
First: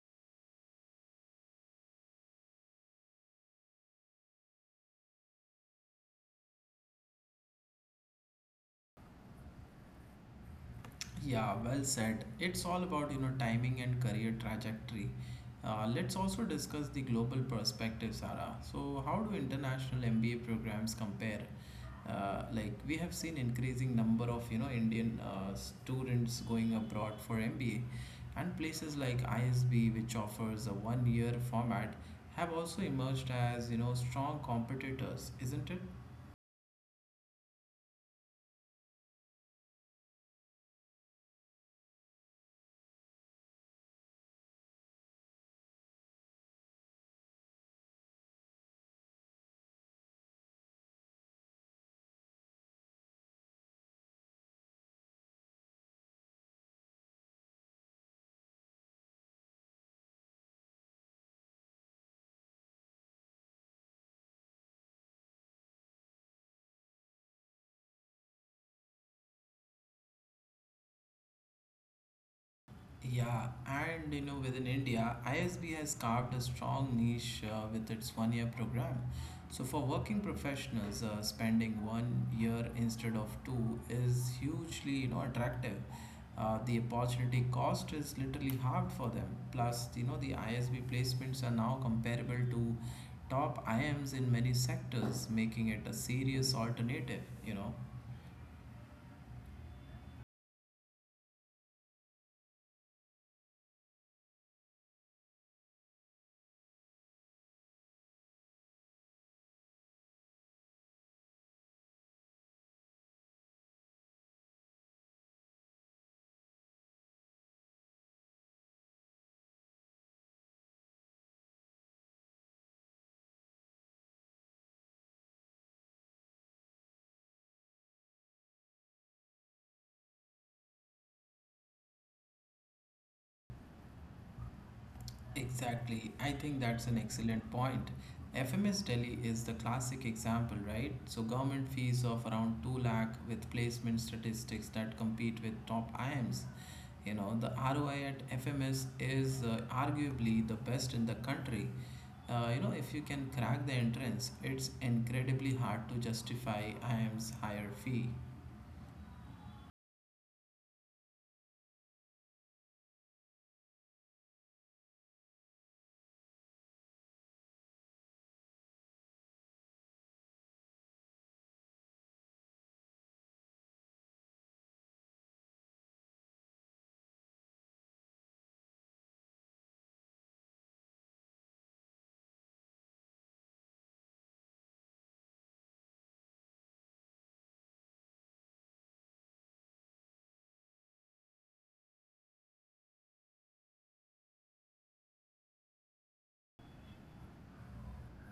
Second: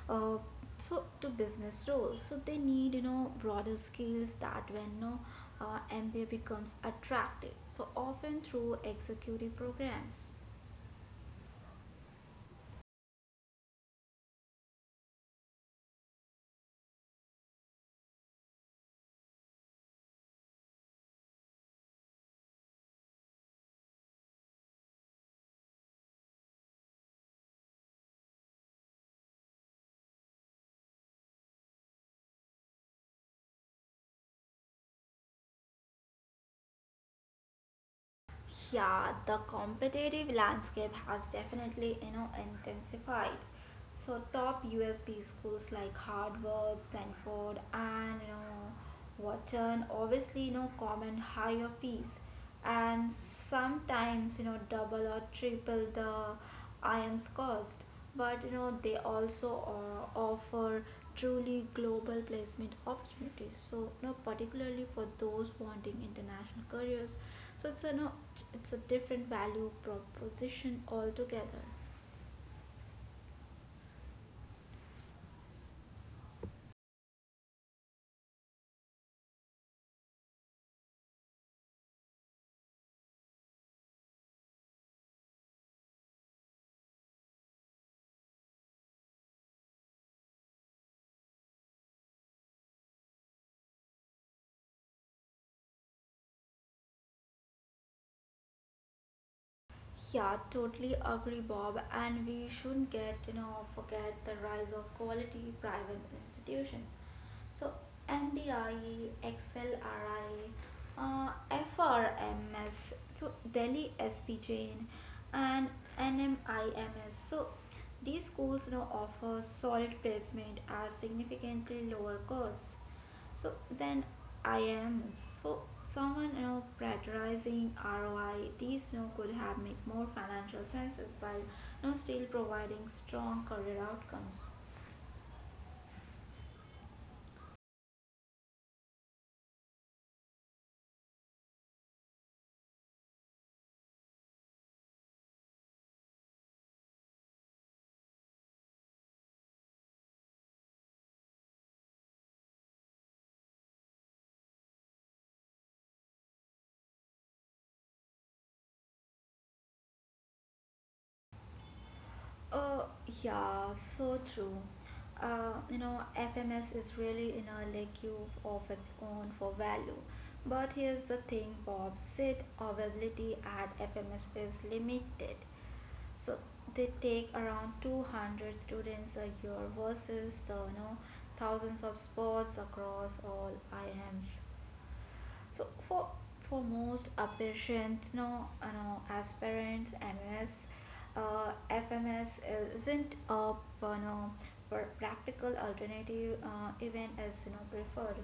Speaker 2: uh, so to business roles so they need broader skills that when no mba becomes attractive so often through executive programs.
Speaker 1: Yeah, well said. It's all about, timing and career trajectory. Let's also discuss the global perspective, Sarah. So how do international MBA programs compare? We have seen increasing number of, Indian students going abroad for MBA, and places like ISB, which offers a one-year format, have also emerged as, strong competitors, isn't it?
Speaker 2: Yeah, the competitive landscape has definitely, intensified. So top USB schools like Harvard, Stanford, and Wharton obviously command higher fees, and sometimes double or triple the IM's cost but they also offer truly global placement opportunities so particularly for those wanting international careers so it's a no, it's a different value proposition altogether.
Speaker 1: Yeah, and within India, ISB has carved a strong niche with its 1-year program. So for working professionals, spending 1 year instead of two is hugely attractive. The opportunity cost is literally halved for them. Plus, the ISB placements are now comparable to top IMs in many sectors, making it a serious alternative,
Speaker 2: Yeah, totally agree, Bob, and we shouldn't get forget the rise of quality private institutions. So NDI, XLRI, uh, FRMS, so Delhi SPJN and NMIMS. So these schools now offer solid placement at significantly lower costs. So then IMs. So someone prioritizing ROI, these could have made more financial senses while still providing strong career outcomes.
Speaker 1: Exactly. I think that's an excellent point. FMS Delhi is the classic example, right? So government fees of around 2 lakh with placement statistics that compete with top IIMs. The ROI at FMS is arguably the best in the country. If you can crack the entrance, it's incredibly hard to justify IIM's higher fee.
Speaker 2: Oh, yeah, so true. FMS is really in a league of its own for value. But here's the thing, Bob, seat availability at FMS is limited. So they take around 200 students a year versus the, thousands of spots across all IMs. So for most patients, no, no, aspirants, MS, FMS isn't a no, practical alternative, even as preferred.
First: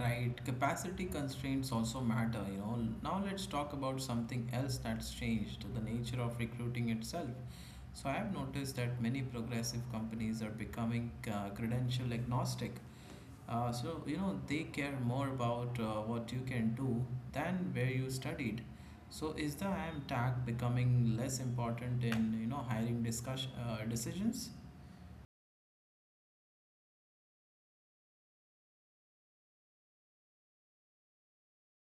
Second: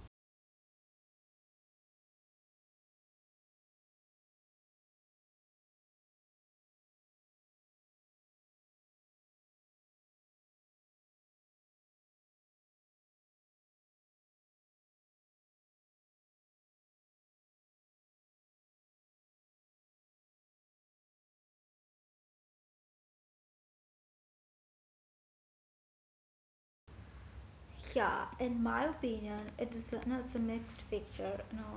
Speaker 1: Right, capacity constraints also matter, Now let's talk about something else that's changed the nature of recruiting itself. So I have noticed that many progressive companies are becoming credential agnostic. So they care more about what you can do than where you studied. So is the I am tag becoming less important in, hiring decisions?
Speaker 2: Yeah, in my opinion, it's a mixed picture. No,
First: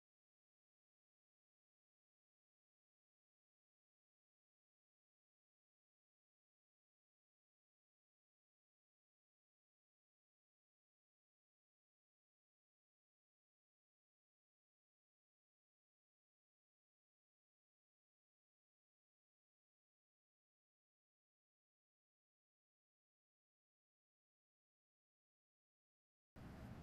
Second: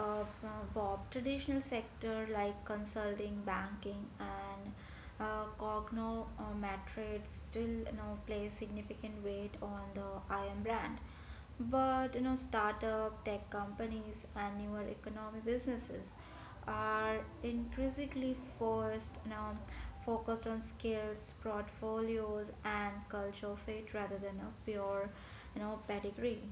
Speaker 2: Bob, traditional sector like consulting, banking, and cognometrics still play significant weight on the IM brand, but startup tech companies and newer economic businesses are increasingly first now focused on skills, portfolios, and culture fit rather than a pure, pedigree.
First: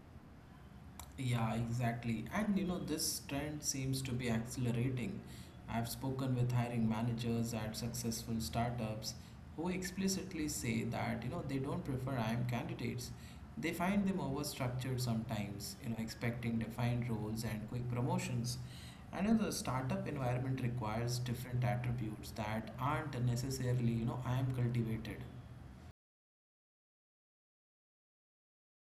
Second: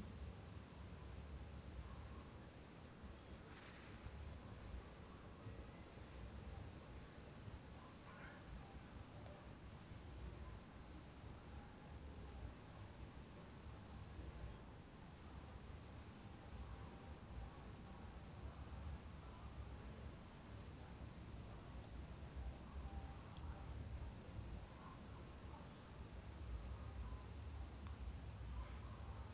Speaker 1: Yeah, exactly. And this trend seems to be accelerating. I've spoken with hiring managers at successful startups who explicitly say that, they don't prefer IM candidates. They find them overstructured sometimes, expecting defined roles and quick promotions. And the startup environment requires different attributes that aren't necessarily, IM cultivated.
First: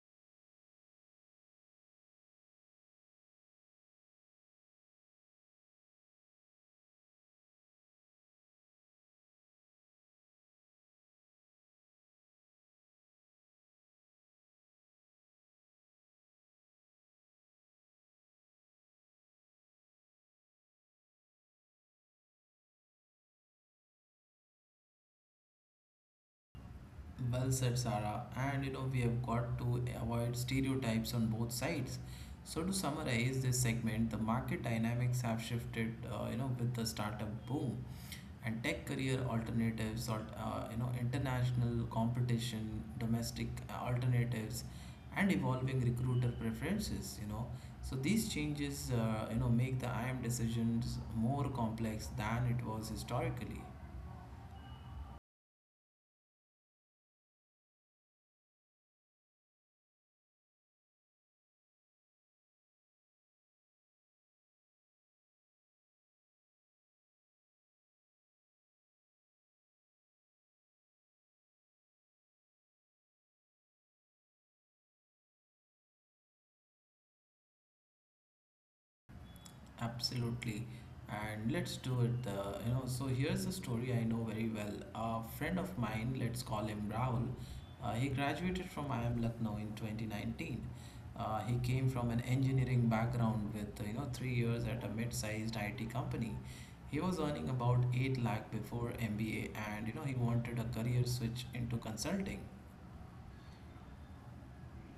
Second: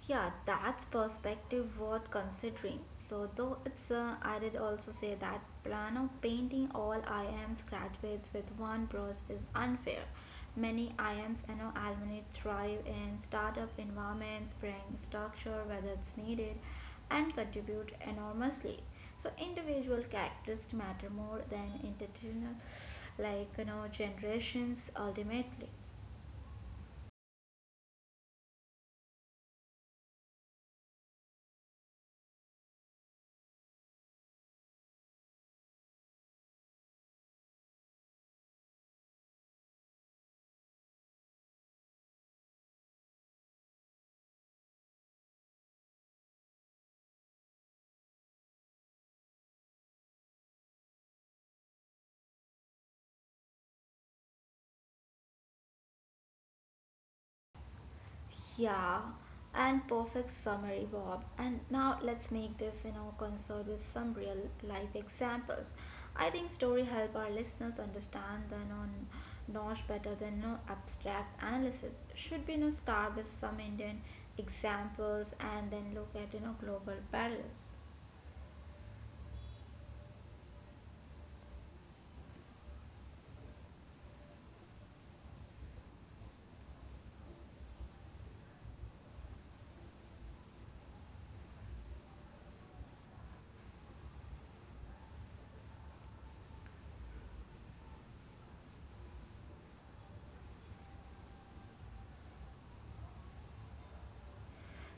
Speaker 2: Yeah, that's perspective worth considering. I did also say that plan of painting all IMs graduates with one brush is unfair. Many IMs and alumni thrive in startup environments, bring structure whether it's needed, and contribute enormously. So individual characteristics matter more than institutional, like generations ultimately.
Speaker 1: Well said, Sarah. And we have got to avoid stereotypes on both sides. So to summarize this segment, the market dynamics have shifted, with the startup boom and tech career alternatives or, international competition, domestic alternatives, and evolving recruiter preferences, So these changes, make the IM decisions more complex than it was historically.
Speaker 2: Yeah, and perfect summary, Bob. And now let's make this, concert with some real life examples. I think story help our listeners understand the non Nosh better than no abstract analysis. Should be no start with some Indian examples and then look at global parallels.
Speaker 1: Absolutely, and let's do it. Here's a story I know very well. A friend of mine, let's call him Rahul, he graduated from IIM Lucknow in 2019. He came from an engineering background with 3 years at a mid-sized IT company. He was earning about 8 lakh before MBA, and he wanted a career switch into consulting.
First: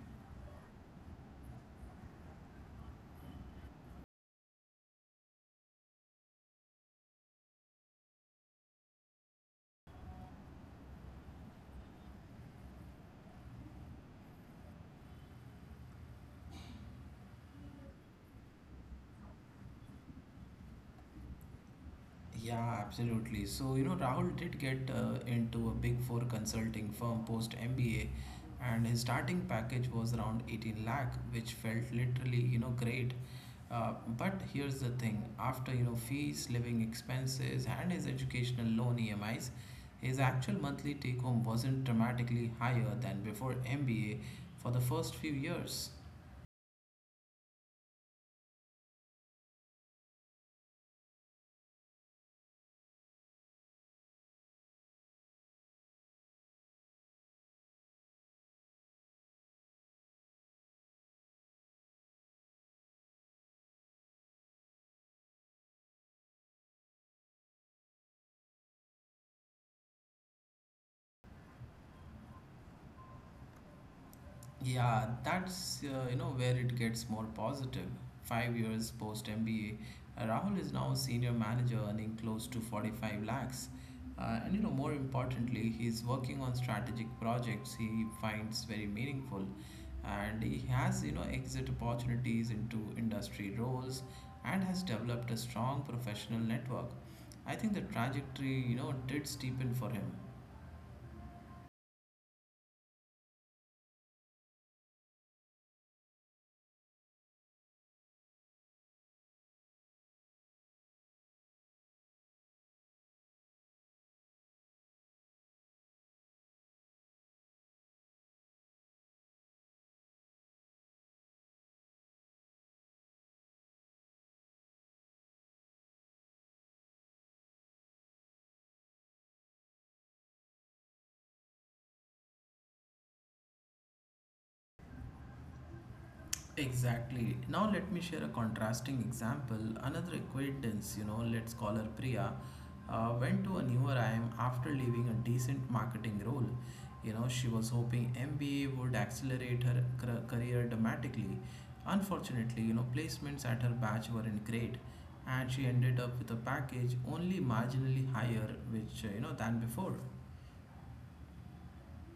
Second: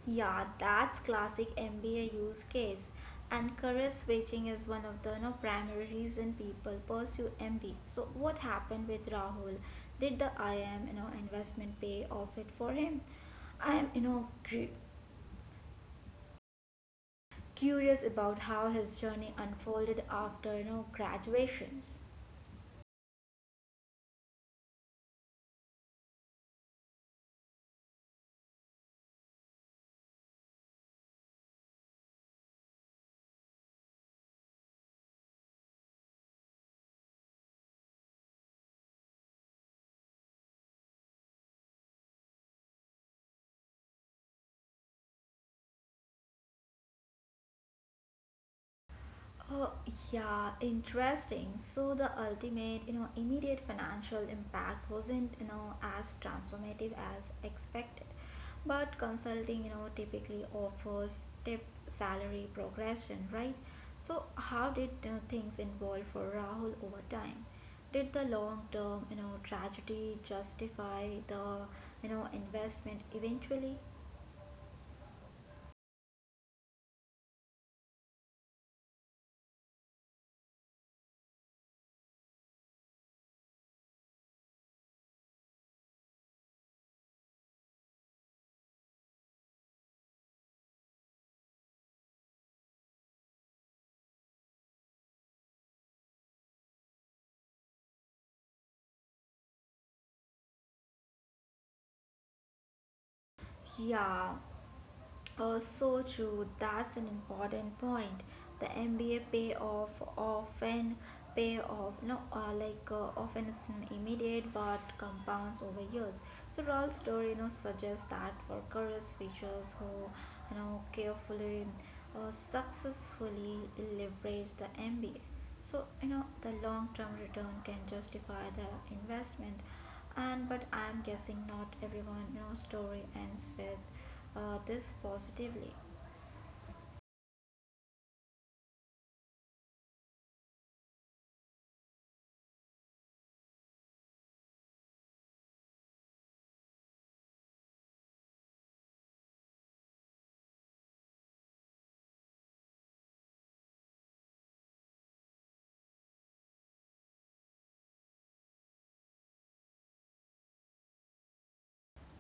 Speaker 2: Yeah, that's classic MBA use case. And career switching is one of the primary reason people pursue MBA. So what happened with Rahul? Did the IM investment pay off it for him? I am you know cur- curious about how his journey unfolded after graduations.
Speaker 1: Yeah, absolutely. So, Rahul did get into a big four consulting firm post MBA, and his starting package was around 18 lakh, which felt literally, great. But here's the thing after, fees, living expenses, and his educational loan EMIs, his actual monthly take home wasn't dramatically higher than before MBA for the first few years.
Speaker 2: Oh, yeah, interesting. So the ultimate, immediate financial impact wasn't, as transformative as expected. But consulting, typically offers tip salary progression, right? So how did things evolve for Rahul over time? Did the long-term, tragedy justify the, investment eventually?
Speaker 1: Yeah, that's where it gets more positive. 5 years post MBA, Rahul is now a senior manager earning close to 45 lakhs. More importantly, he's working on strategic projects he finds very meaningful, and he has exit opportunities into industry roles, and has developed a strong professional network. I think the trajectory did steepen for him.
Speaker 2: Yeah, so true. That's an important point. The MBA payoff often pay off, no, like often it's an immediate but compounds over years. So Rolls story, suggests that for career switchers who, carefully, successfully leverage the MBA. So the long-term return can justify the investment and but I'm guessing not everyone story ends with this positively.
Speaker 1: Exactly. Now let me share a contrasting example. Another acquaintance, let's call her Priya, went to a newer IIM after leaving a decent marketing role. She was hoping MBA would accelerate career dramatically. Unfortunately, placements at her batch weren't great, and she ended up with a package only marginally higher, than before.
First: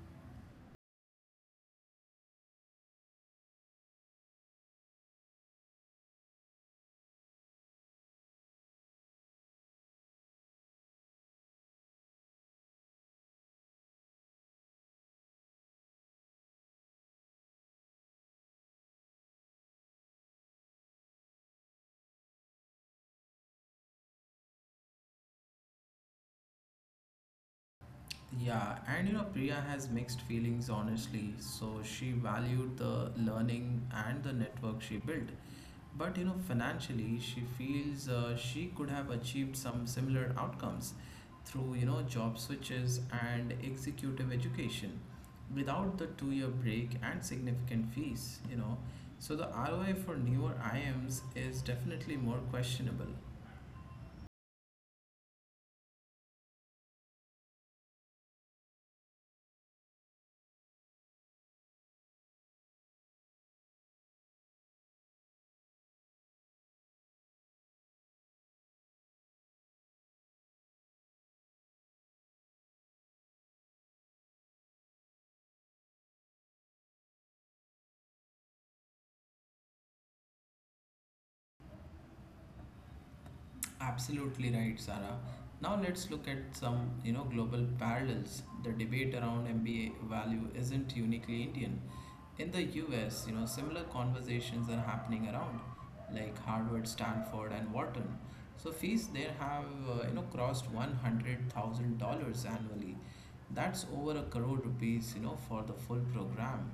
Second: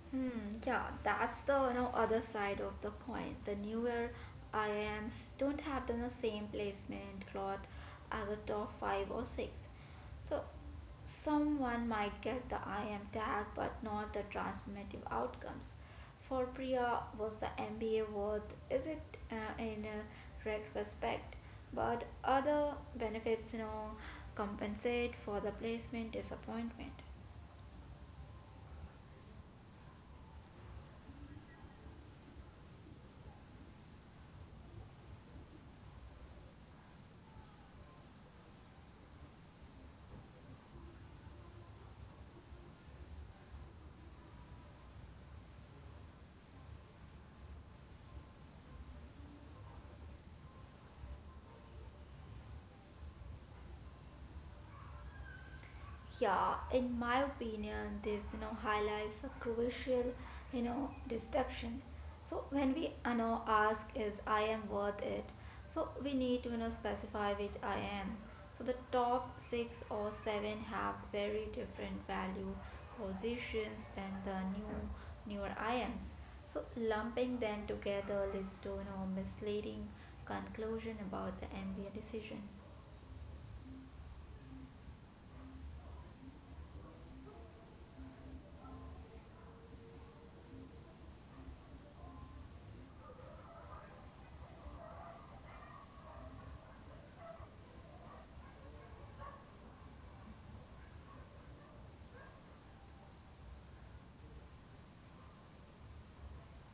Speaker 2: Hmm, yeah, that's the other side of the coin. The newer RIMs don't have the same placement cloth as the top 5 or 6. So someone might get the IM tag but not the transformative outcomes. For Priya, was the MBA worth? Is it in retrospect? But other benefits, compensate for the placement disappointment.
Speaker 1: Yeah, and Priya has mixed feelings honestly. So she valued the learning and the network she built. But financially, she feels she could have achieved some similar outcomes through job switches and executive education without the 2 year break and significant fees, So the ROI for newer IMs is definitely more questionable.
Speaker 2: Yeah, in my opinion, this highlights a crucial distinction. So when we ask is I am worth it, so we need to specify which I am. So the top 6 or 7 have very different value positions than the newer I am. So lumping them together leads to misleading conclusion about the ambient decision.
Speaker 1: Absolutely right, Sarah. Now let's look at some, global parallels. The debate around MBA value isn't uniquely Indian. In the US, similar conversations are happening around, like Harvard, Stanford, and Wharton. So fees there have, crossed $100,000 annually. That's over a crore rupees, for the full program.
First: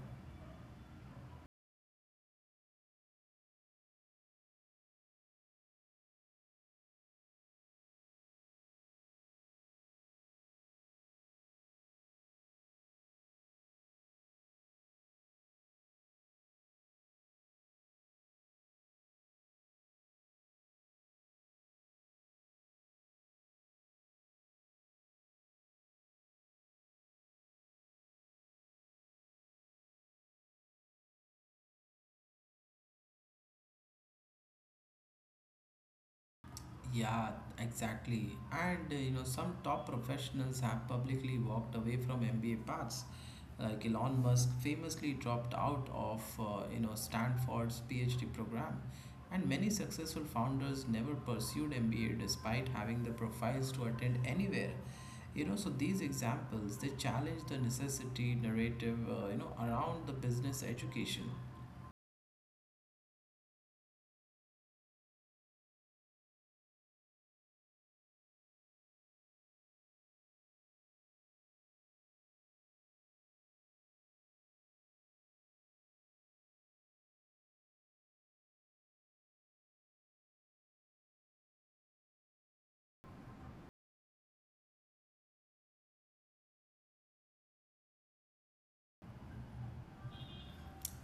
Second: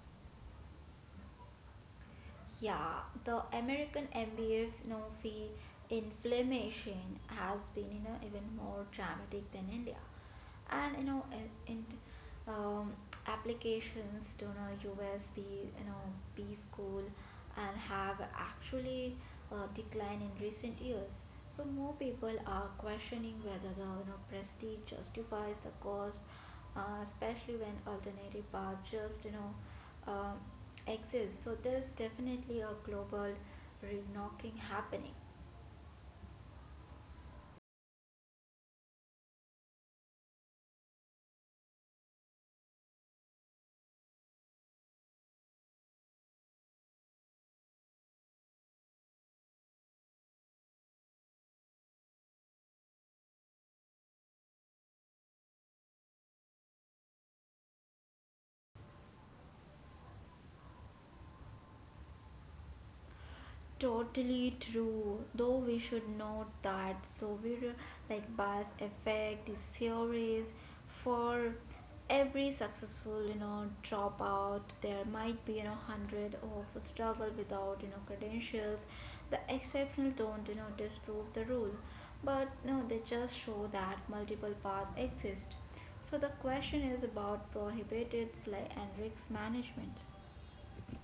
Speaker 2: Yeah, the American MBF Nofi inflammation has been even more dramatic than India and you know in um, applications to usb b school and have actually declined in recent years so more people are questioning whether the prestige justifies the cost especially when alternative paths just um, exist so there's definitely a global re-knocking happening.
Speaker 1: Yeah, exactly. And some top professionals have publicly walked away from MBA paths. Like Elon Musk famously dropped out of Stanford's PhD program, and many successful founders never pursued MBA despite having the profiles to attend anywhere. So these examples they challenge the necessity narrative around the business education.
Speaker 2: Totally true. Though we should note that so we're like bias effect is theories for every successful dropout there might be hundred of struggle without credentials the exceptional don't disprove the rule but no they just show that multiple paths exist so the question is about prohibited sly and risk management.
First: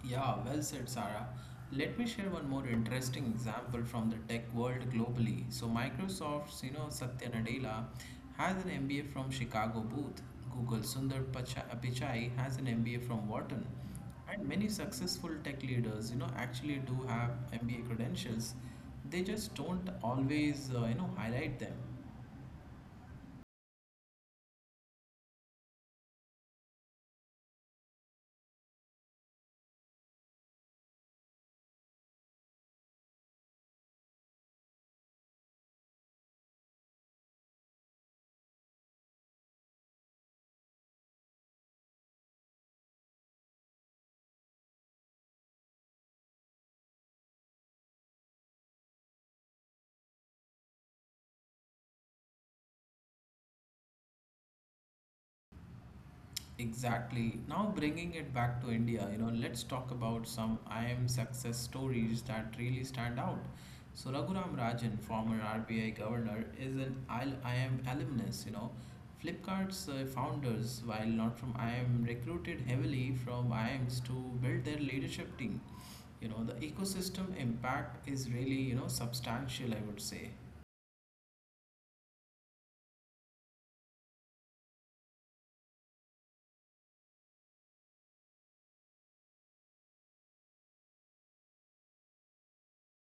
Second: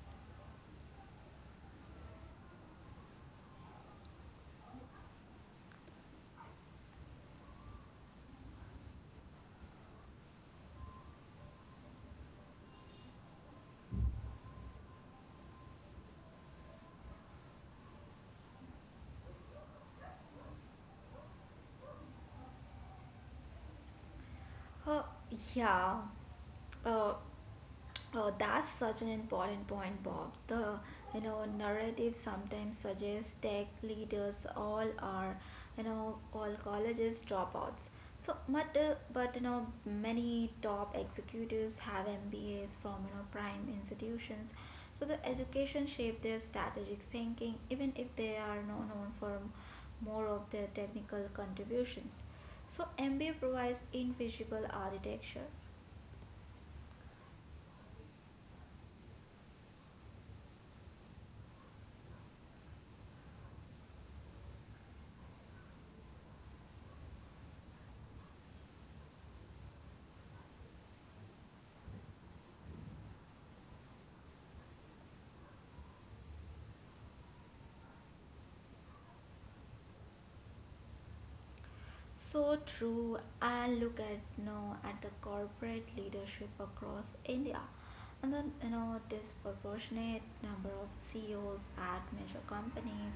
Speaker 1: Yeah, well said, Sarah. Let me share one more interesting example from the tech world globally. So Microsoft's, Satya Nadella has an MBA from Chicago Booth. Google Pichai has an MBA from Wharton. And many successful tech leaders, actually do have MBA credentials. They just don't always, highlight them.
Speaker 2: uh, yeah. Uh, Oh, that's such an important point, Bob. The narrative sometimes suggests tech leaders all are you know all colleges dropouts. But many top executives have MBAs from prime institutions. So the education shaped their strategic thinking, even if they are known for more of their technical contributions. So MBA provides invisible architecture.
Speaker 1: Exactly. Now bringing it back to India, let's talk about some IM success stories that really stand out. So Raghuram Rajan, former RBI governor, is an I IM alumnus, Flipkart's founders, while not from IM, recruited heavily from IMs to build their leadership team. The ecosystem impact is really, substantial, I would say.
Speaker 2: So true. And look at now at the corporate leadership across India, and then disproportionate number of CEOs at major companies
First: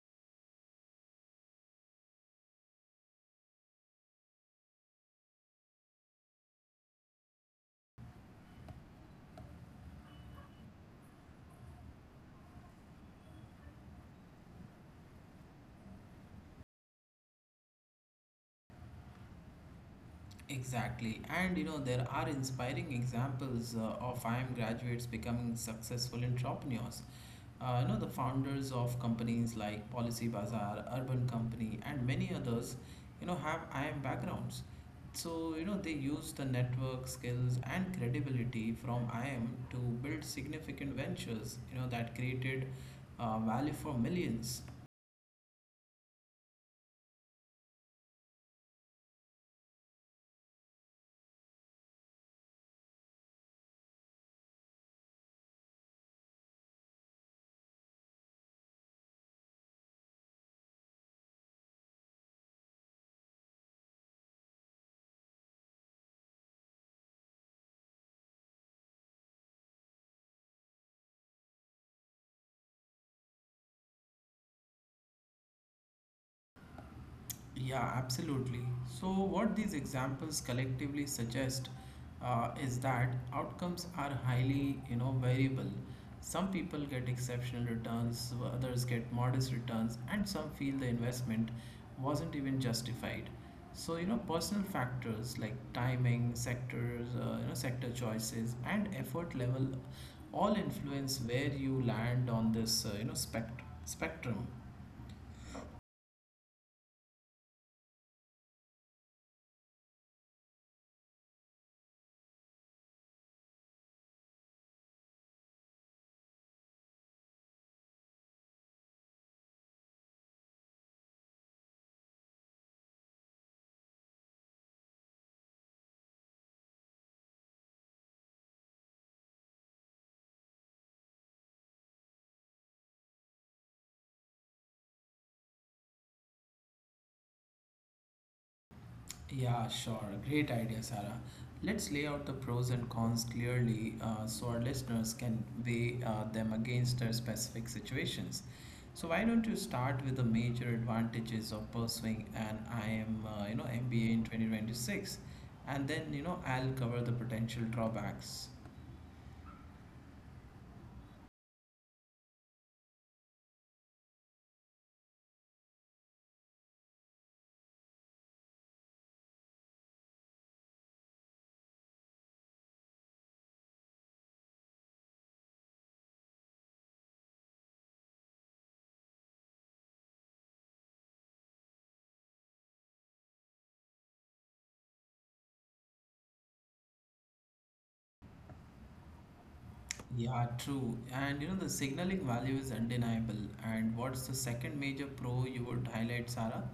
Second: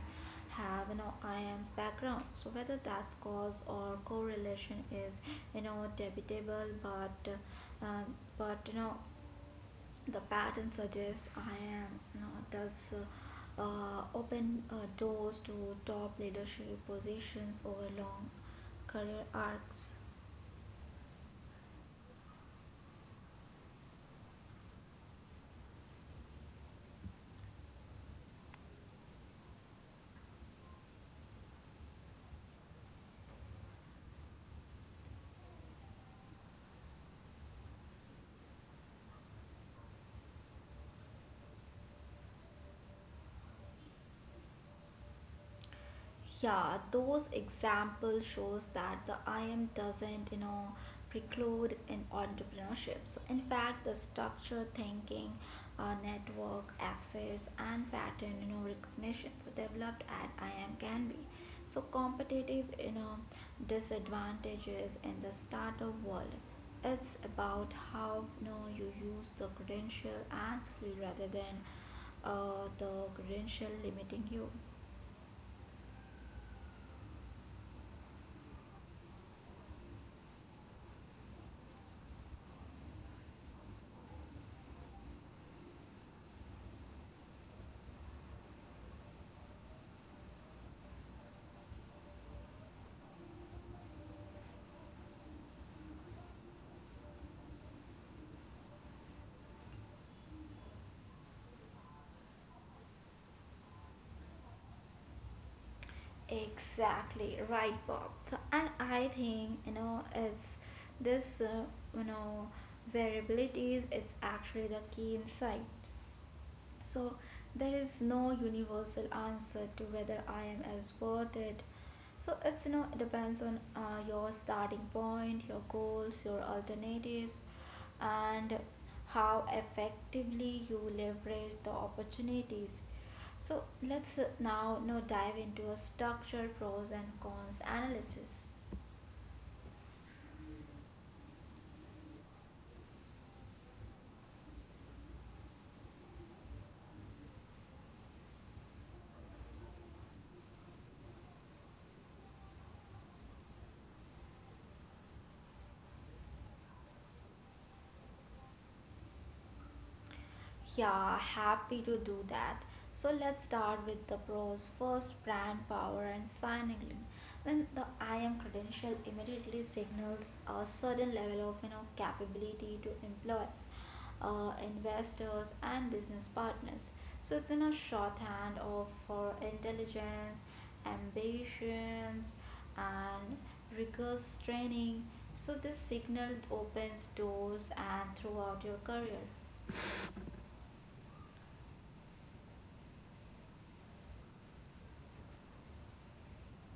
Speaker 2: have IAM's background. So whether that's cause or correlation is debatable, but but you know the pattern suggests I am does open doors to top leadership positions over long career arcs.
Speaker 1: Exactly, and there are inspiring examples of IIM graduates becoming successful entrepreneurs. You know, the founders of companies like Policy Bazaar, Urban Company, and many others, you know, have IIM backgrounds. So, you know, they use the network skills and credibility from IIM to build significant ventures, you know, that created value for millions.
Speaker 2: Yeah, those examples shows that the im doesn't preclude in entrepreneurship. So in fact the structure thinking, network access, and pattern recognition so developed at im can be so competitive disadvantages in the startup world. It's about how you use the credential and skill rather than the credential limiting you.
Speaker 1: Yeah, absolutely. So, what these examples collectively suggest is that outcomes are highly, you know, variable. Some people get exceptional returns, others get modest returns, and some feel the investment wasn't even justified. So, you know, personal factors like timing, sectors, you know, sector choices, and effort level all influence where you land on this, you know, spectrum.
Speaker 2: Exactly right, Bob. So, and I think it's this you know variabilities is actually the key insight. So, there is no universal answer to whether I am as worth it. So, it's you know, it depends on your starting point, your goals, your alternatives, and how effectively you leverage the opportunities. So, let's now dive into a structured pros and cons analysis.
Speaker 1: Yeah, sure. Great idea, Sarah. Let's lay out the pros and cons clearly so our listeners can weigh them against their specific situations. So why don't you start with the major advantages of pursuing an IM, you know, MBA in 2026, and then you know I'll cover the potential drawbacks.
Speaker 2: Yeah, happy to do that. So let's start with the pros. First, brand power and signaling. When the IAM credential immediately signals a certain level of capability to employees, investors, and business partners. So it's in a shorthand of for intelligence, ambitions, and rigorous training. So this signal opens doors and throughout your career.
Speaker 1: Yeah, true. And you know, the signaling value is undeniable. And what's the second major pro you would highlight, Sarah?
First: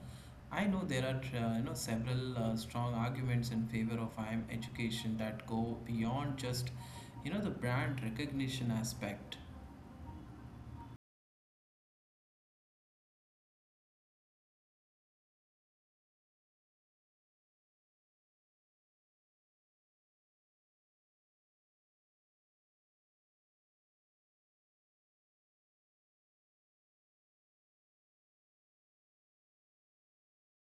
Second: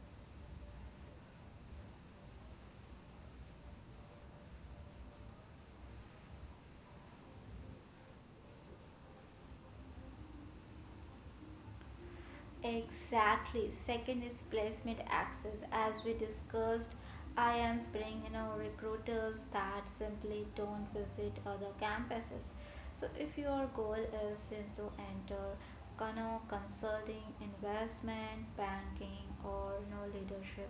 Speaker 1: I know there are you know several strong arguments in favor of IM education that go beyond just you know the brand recognition aspect.
Speaker 2: Exactly. Second is placement access. As we discussed, I am bring recruiters that simply don't visit other campuses. So if your goal is to enter consulting, investment, banking, or leadership,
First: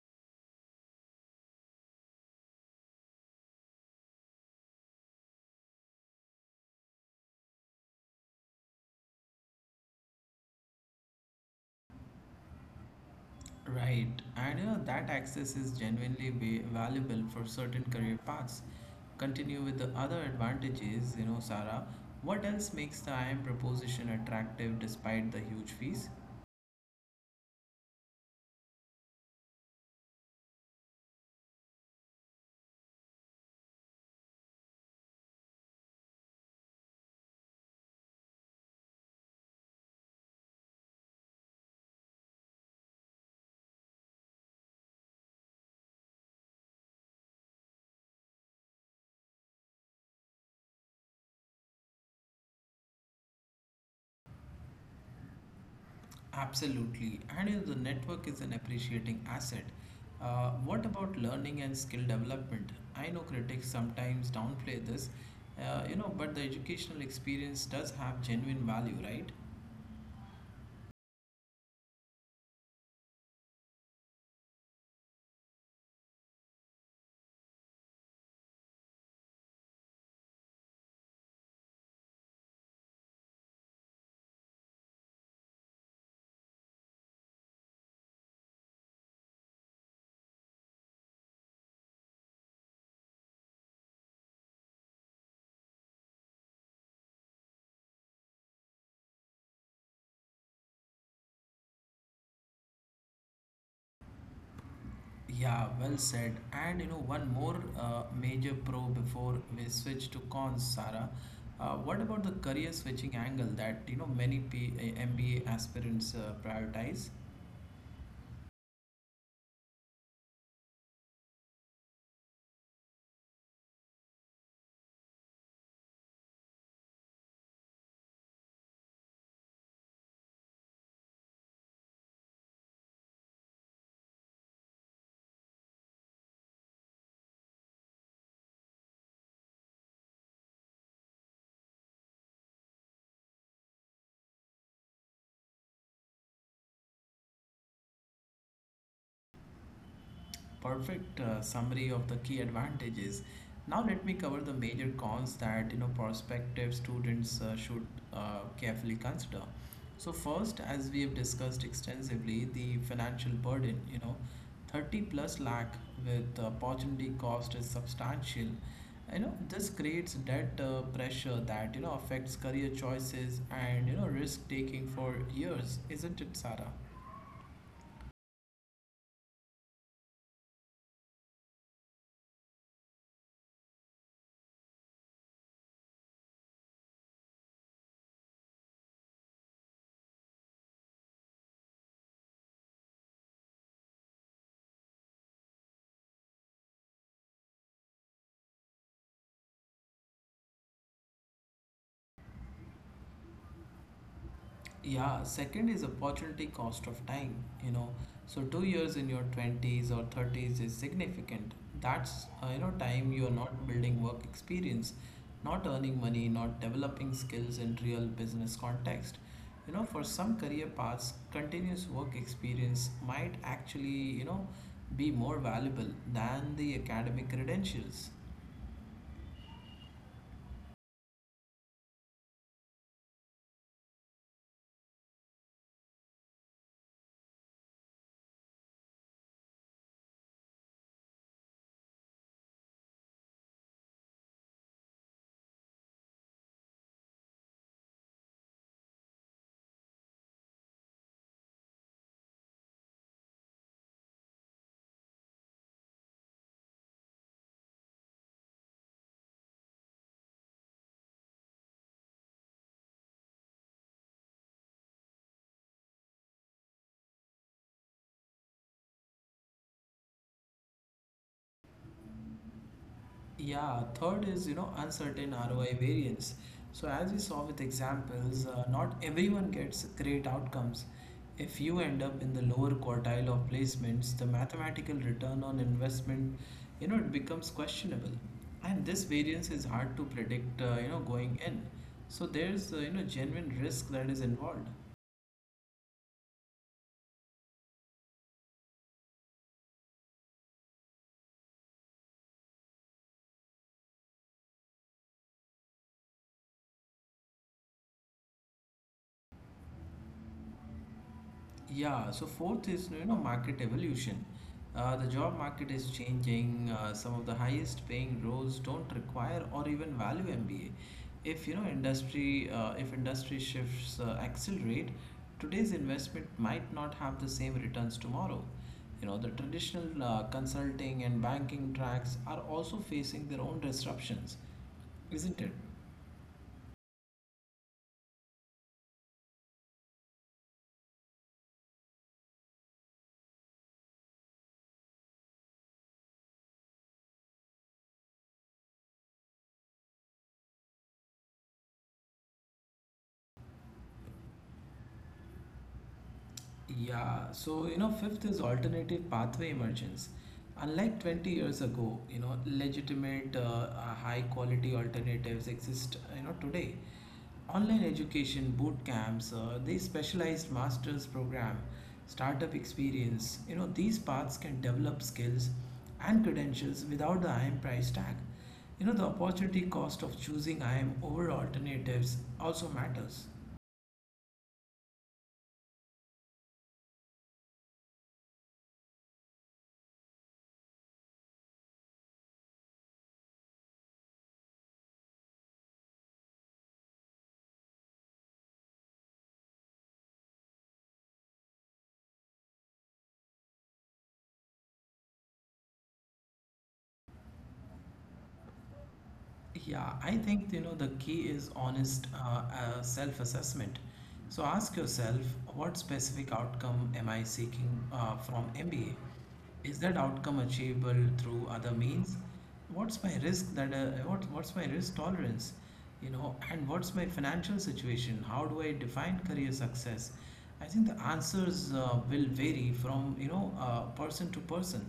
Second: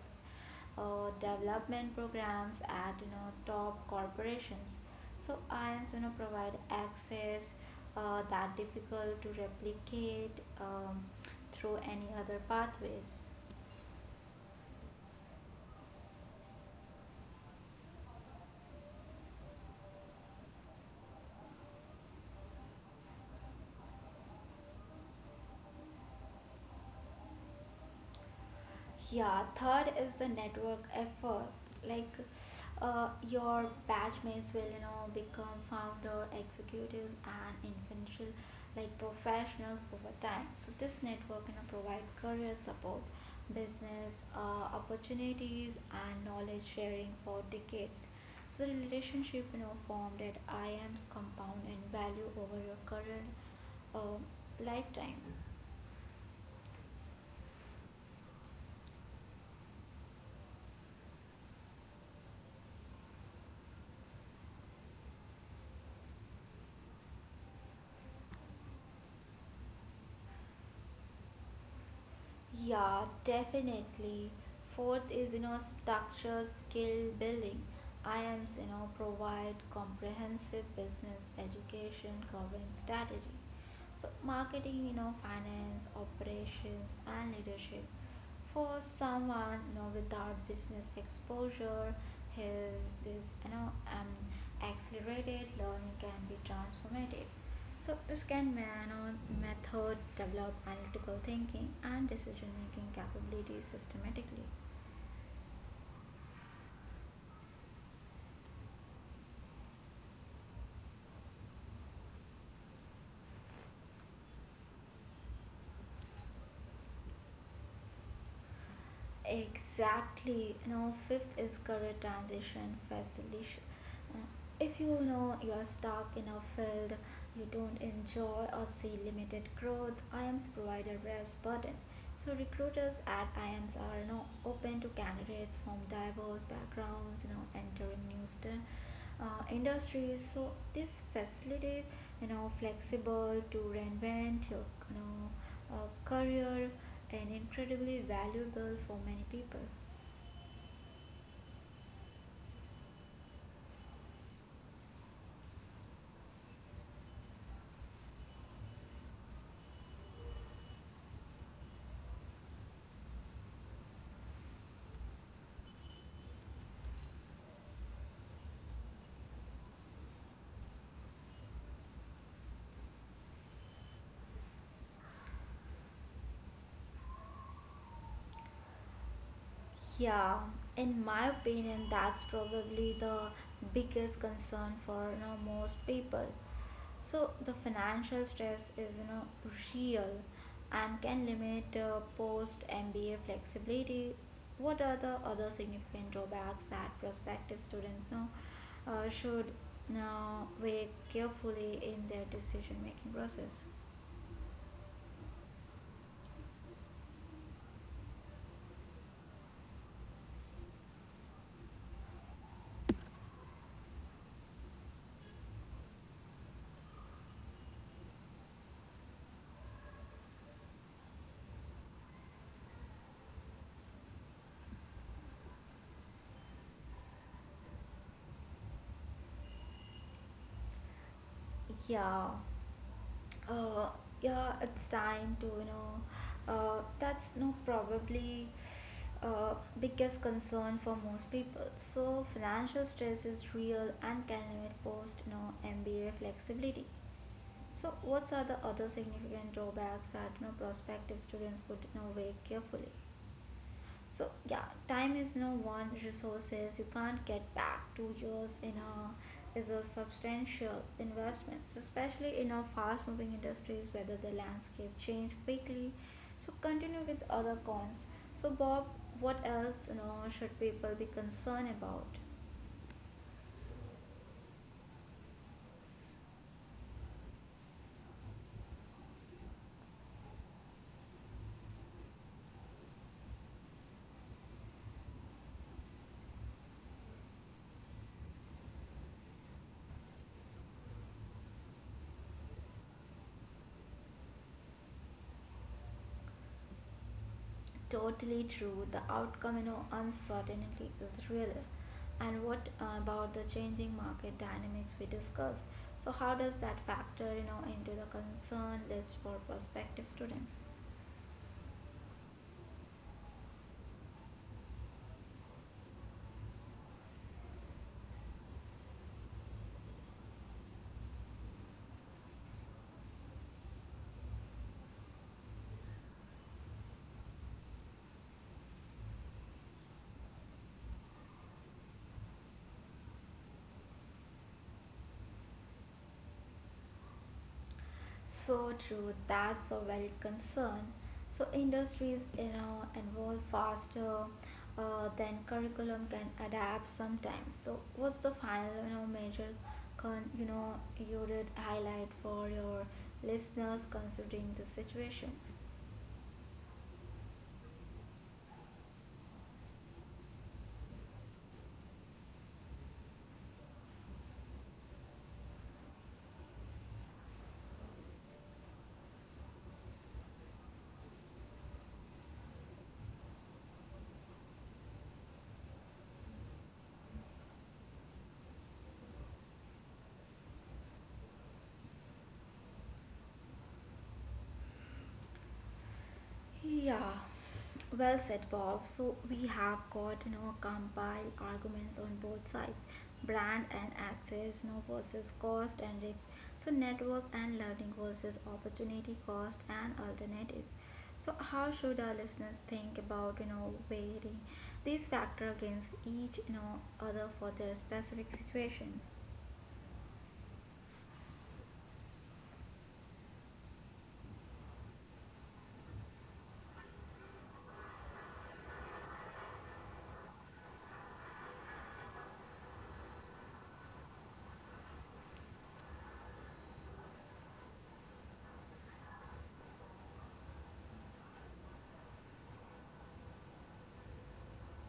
Speaker 2: development programs at top corporations. So I IAMS provide access that difficult to replicate through any other pathways.
Speaker 1: Right. And you know that access is genuinely valuable for certain career paths. Continue with the other advantages, you know, Sarah. What else makes the IM proposition attractive despite the huge fees?
Speaker 2: Yeah, third is the network effort. Like your batchmates will, become founder, executive, and influential, like professionals over time. So this network, provide career support, business opportunities, and knowledge sharing for decades. So the relationship, formed at IAM's compound in value over your current um lifetime.
Speaker 1: Absolutely. And you know, the network is an appreciating asset. What about learning and skill development? I know critics sometimes downplay this, you know, but the educational experience does have genuine value, right?
Speaker 2: Yeah, definitely. Fourth is, structure skill building. I am provide comprehensive business education covering strategy. So marketing, finance, operations, and leadership for someone without business exposure, his this accelerated learning can be transformative. So this can man on method develop analytical thinking and decision making capabilities systematically.
Speaker 1: Yeah, well said. And you know, one more major pro before we switch to cons, Sarah. What about the career switching angle that you know many MBA aspirants prioritize?
Speaker 2: Exactly. you know fifth is career transition facilitation. Uh, if you are stuck in a field you don't enjoy or see limited growth, I am provider brass button. So recruiters at IMs are, open to candidates from diverse backgrounds, entering industries. So this facilitates, flexible to reinvent your, you know, career and incredibly valuable for many people.
Speaker 1: Perfect summary of the key advantages. Now let me cover the major cons that you know prospective students should carefully consider. So first, as we have discussed extensively, the financial burden. You know, 30 plus lakh with the opportunity cost is substantial. You know, this creates debt pressure that you know affects career choices and you know risk taking for years, isn't it, Sarah?
Speaker 2: Yeah, in my opinion, that's probably the biggest concern for most people. So the financial stress is real and can limit post MBA flexibility. What are the other significant drawbacks that prospective students know should now weigh carefully in their decision making process?
Speaker 1: Yeah, second is opportunity cost of time, you know. So 2 years in your 20s or 30s is significant. That's, you know, time you're not building work experience, not earning money, not developing skills in real business context. You know, for some career paths, continuous work experience might actually, you know, be more valuable than the academic credentials.
Speaker 2: Yeah. Uh, yeah, it's time to, that's no probably uh, biggest concern for most people. So financial stress is real and can limit post, MBA flexibility. So what are the other significant drawbacks that, prospective students could, weigh carefully? So yeah, time is no one resources you can't get back. 2 years in a is a substantial investment, so especially in our fast moving industries whether the landscape change quickly. So continue with other cons. So Bob, what else should people be concerned about?
Speaker 1: Yeah, third is, you know, uncertain ROI variance. So as we saw with examples, not everyone gets great outcomes. If you end up in the lower quartile of placements, the mathematical return on investment, you know, it becomes questionable. And this variance is hard to predict, you know, going in. So there's, you know, genuine risk that is involved.
Speaker 2: Totally true. The outcome, uncertainty is real. And what about the changing market dynamics we discussed? So how does that factor, into the concern list for prospective students?
Speaker 1: Yeah, so fourth is you know market evolution. The job market is changing. Some of the highest paying roles don't require or even value MBA. If industry shifts accelerate, today's investment might not have the same returns tomorrow. You know the traditional consulting and banking tracks are also facing their own disruptions, isn't it?
Speaker 2: So true, that's a valid concern. So industries, evolve faster than curriculum can adapt sometimes. So what's the final, major, you did highlight for your listeners considering the situation?
Speaker 1: Yeah, so you know, fifth is alternative pathway emergence. Unlike 20 years ago, you know, legitimate, high quality alternatives exist, you know, today. Online education, boot camps, the specialized master's program, startup experience, you know, these paths can develop skills and credentials without the IIM price tag. You know, the opportunity cost of choosing IIM over alternatives also matters.
Speaker 2: Yeah, well said, Bob. So we have got compile arguments on both sides, brand and access, versus cost and risk. So network and learning versus opportunity, cost, and alternatives. So how should our listeners think about weighing these factors against each other for their specific situation?
Speaker 1: Yeah, I think you know the key is honest self-assessment. So ask yourself, what specific outcome am I seeking from MBA? Is that outcome achievable through other means? What what's my risk tolerance? You know, and what's my financial situation? How do I define career success? I think the answers will vary from you know person to person.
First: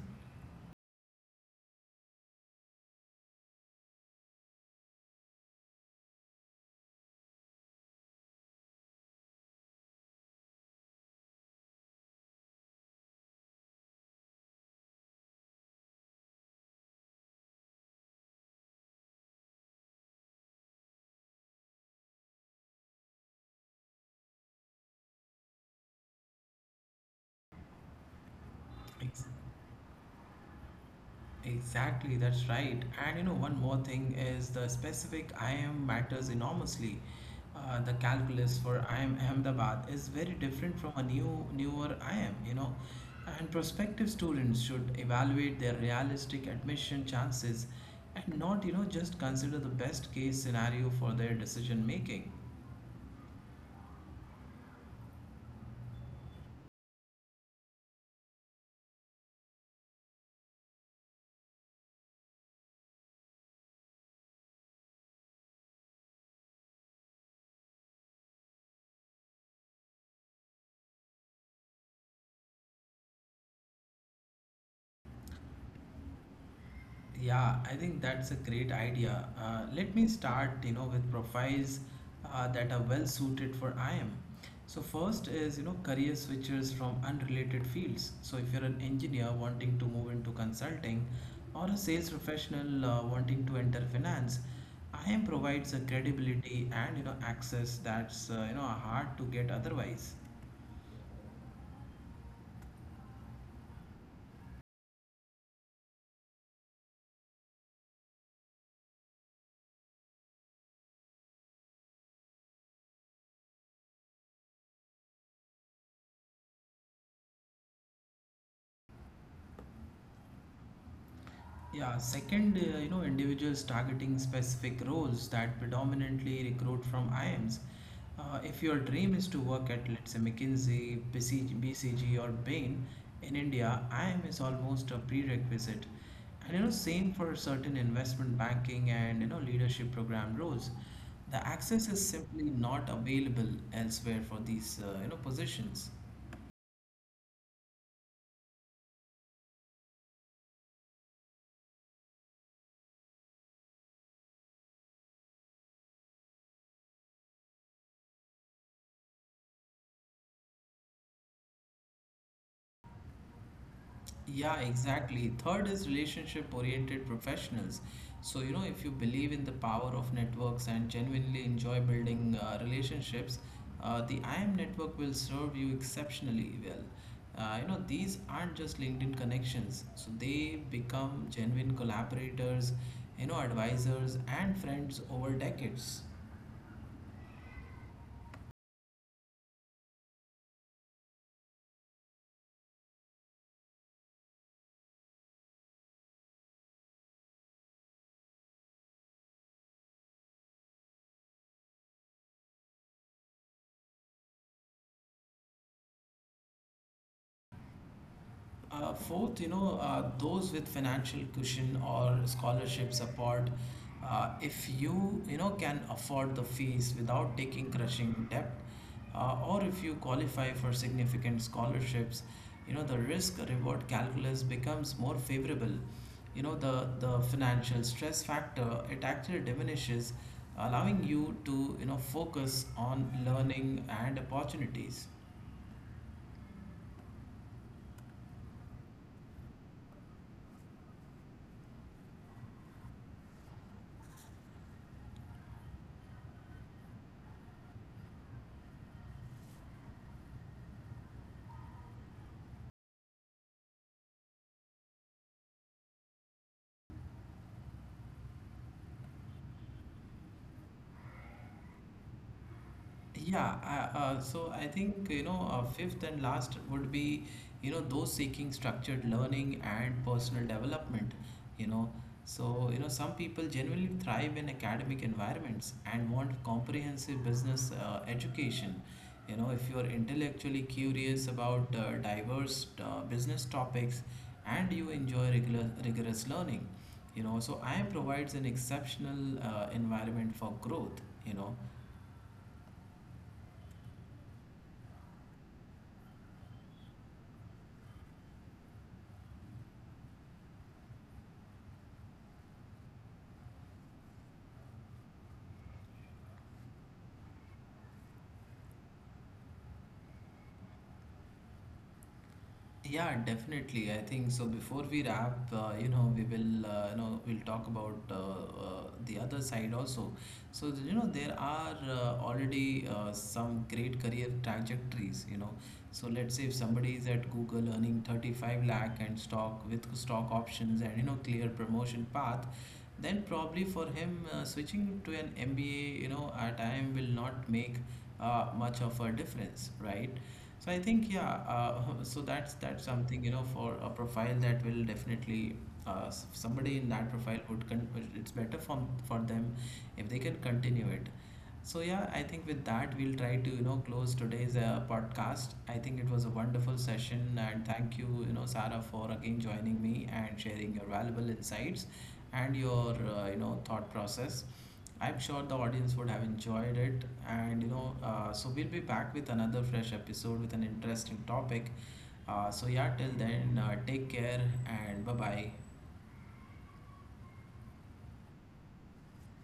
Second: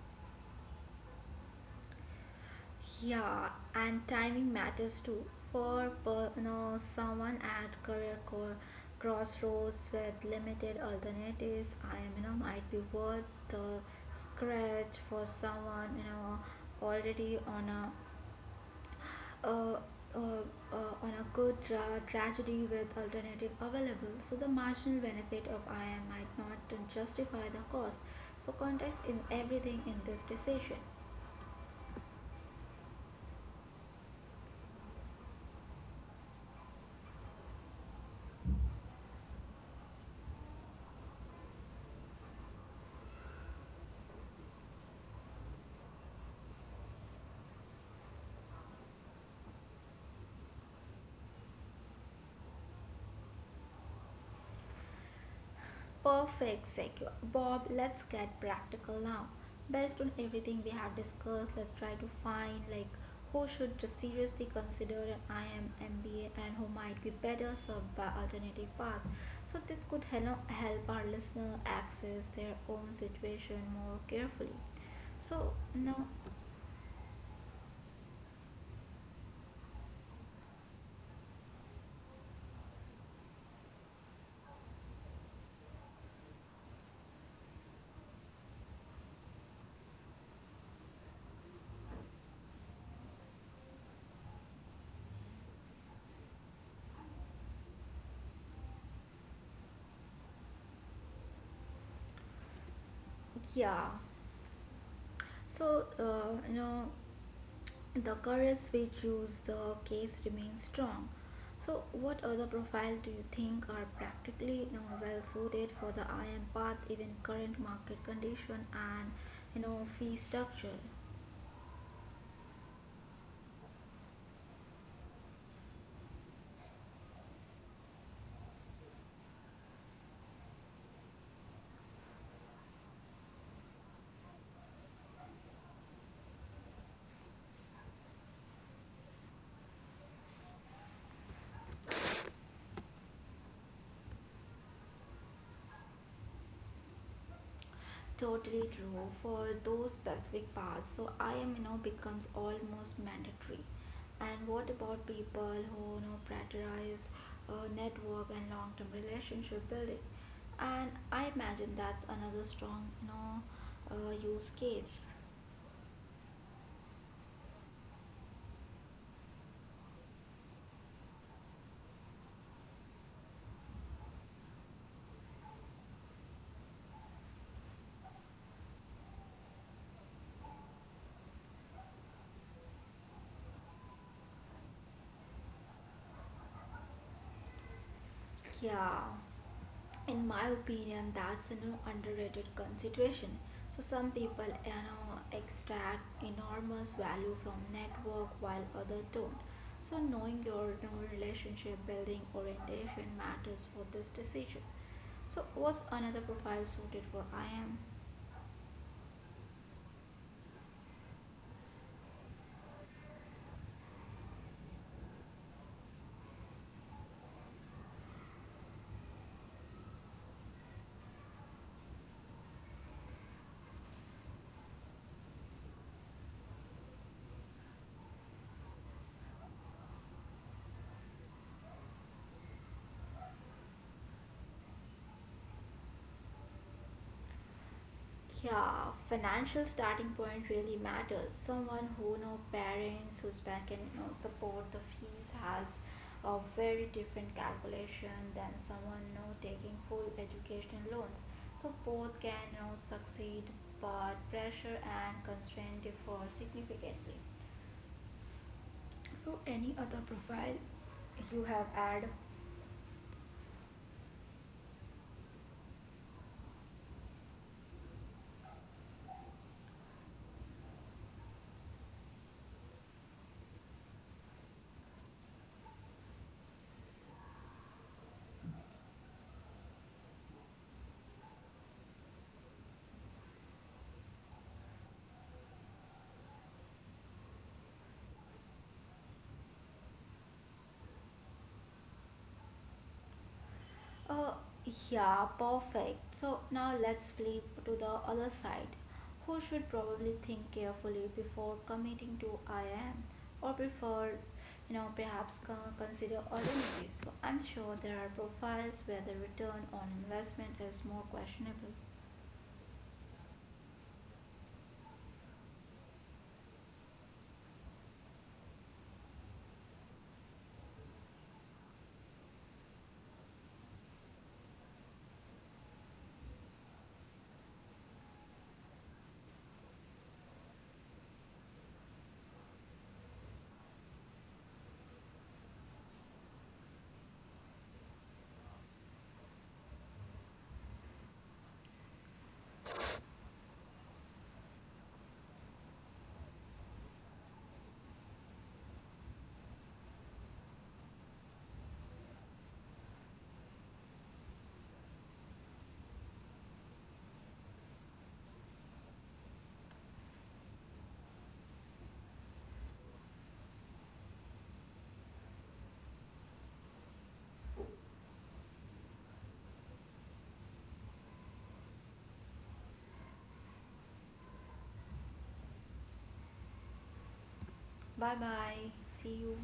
Speaker 2: Yeah, and timing matters too. Someone at crossroads with limited alternatives, I am might be worth the scratch. For someone already uh, uh, on a good tragedy with alternative available. So the marginal benefit of I am might not justify the cost. So context
Speaker 1: Ex-
Speaker 2: is everything in this decision.
Speaker 1: Exactly, that's right. And you know, one more thing is the specific IM matters enormously. The calculus for IM Ahmedabad is very different from a newer IM, you know. And prospective students should evaluate their realistic admission chances and not, you know, just consider the best case scenario for their decision making.
Speaker 2: Perfect segue. Bob, let's get practical now. Based on everything we have discussed, let's try to find like who should seriously consider an IM MBA and who might be better served by alternative path. So this could help our listener access their own situation more carefully. So no,
Speaker 1: Yeah, I think that's a great idea. Let me start, you know, with profiles that are well suited for IM. So first is, you know, career switchers from unrelated fields. So if you're an engineer wanting to move into consulting or a sales professional wanting to enter finance, IM provides a credibility and, you know, access that's, you know, hard to get otherwise.
Speaker 2: yeah. So the courage which use the case remains strong. So, what other profile do you think are practically well suited for the IM path, even current market condition and fee structure?
Speaker 1: Yeah, second, you know, individuals targeting specific roles that predominantly recruit from IIMs. If your dream is to work at, let's say, McKinsey, BCG, or Bain in India, IIM is almost a prerequisite. And you know, same for certain investment banking and you know leadership program roles. The access is simply not available elsewhere for these you know positions.
Speaker 2: Totally true for those specific paths. So I am, becomes almost mandatory. And what about people who prioritize network and long-term relationship building? And I imagine that's another strong use
Speaker 1: Yeah,
Speaker 2: case.
Speaker 1: exactly. Third is relationship oriented professionals. So, you know, if you believe in the power of networks and genuinely enjoy building relationships, the IM network will serve you exceptionally well. You know, these aren't just LinkedIn connections, so they become genuine collaborators, you know, advisors, and friends over decades.
Speaker 2: Yeah. In my opinion that's an underrated consideration. So some people extract enormous value from network while others don't. So knowing your, relationship building orientation matters for this decision. So what's another profile suited for I am?
Speaker 1: Fourth, you know, those with financial cushion or scholarship support, if you, you know, can afford the fees without taking crushing debt, or if you qualify for significant scholarships, you know, the risk reward calculus becomes more favorable. You know, the financial stress factor, it actually diminishes, allowing you to, you know, focus on learning and opportunities.
Speaker 2: Yeah, financial starting point really matters. Someone who no parents whose bank can support the fees has a very different calculation than someone taking full education loans. So both can succeed, but pressure and constraint differ significantly. So, any other profile you have add.
Speaker 1: So I think you know fifth and last would be you know those seeking structured learning and personal development. You know, so you know some people genuinely thrive in academic environments and want comprehensive business education. You know, if you are intellectually curious about diverse business topics and you enjoy regular rigorous learning, you know, so IM provides an exceptional environment for growth. You know.
Speaker 2: Uh, yeah, perfect. So now let's flip to the other side. Who should probably think carefully before committing to I am or prefer, perhaps consider alternatives. So I'm sure there are profiles where the return on investment is more questionable.
Speaker 1: Yeah, definitely. I think so. Before we wrap, you know, you know, we'll talk about the other side also. So, you know, there are already some great career trajectories, you know. So, let's say if somebody is at Google earning 35 lakh and stock with stock options and, you know, clear promotion path, then probably for him switching to an MBA, you know, at time will not make much of a difference, right? So I think yeah, <laughs> so that's something you know for a profile that will definitely somebody in that profile would it's better for them if they can continue it. So yeah, I think with that we'll try to you know close today's podcast. I think it was a wonderful session, and thank you you know Sarah for again joining me and sharing your valuable insights and your you know thought process. I'm sure the audience would have enjoyed it, and you know so we'll be back with another fresh episode with an interesting topic. So yeah, till then, take care and bye bye.
Speaker 2: Bye bye. See you.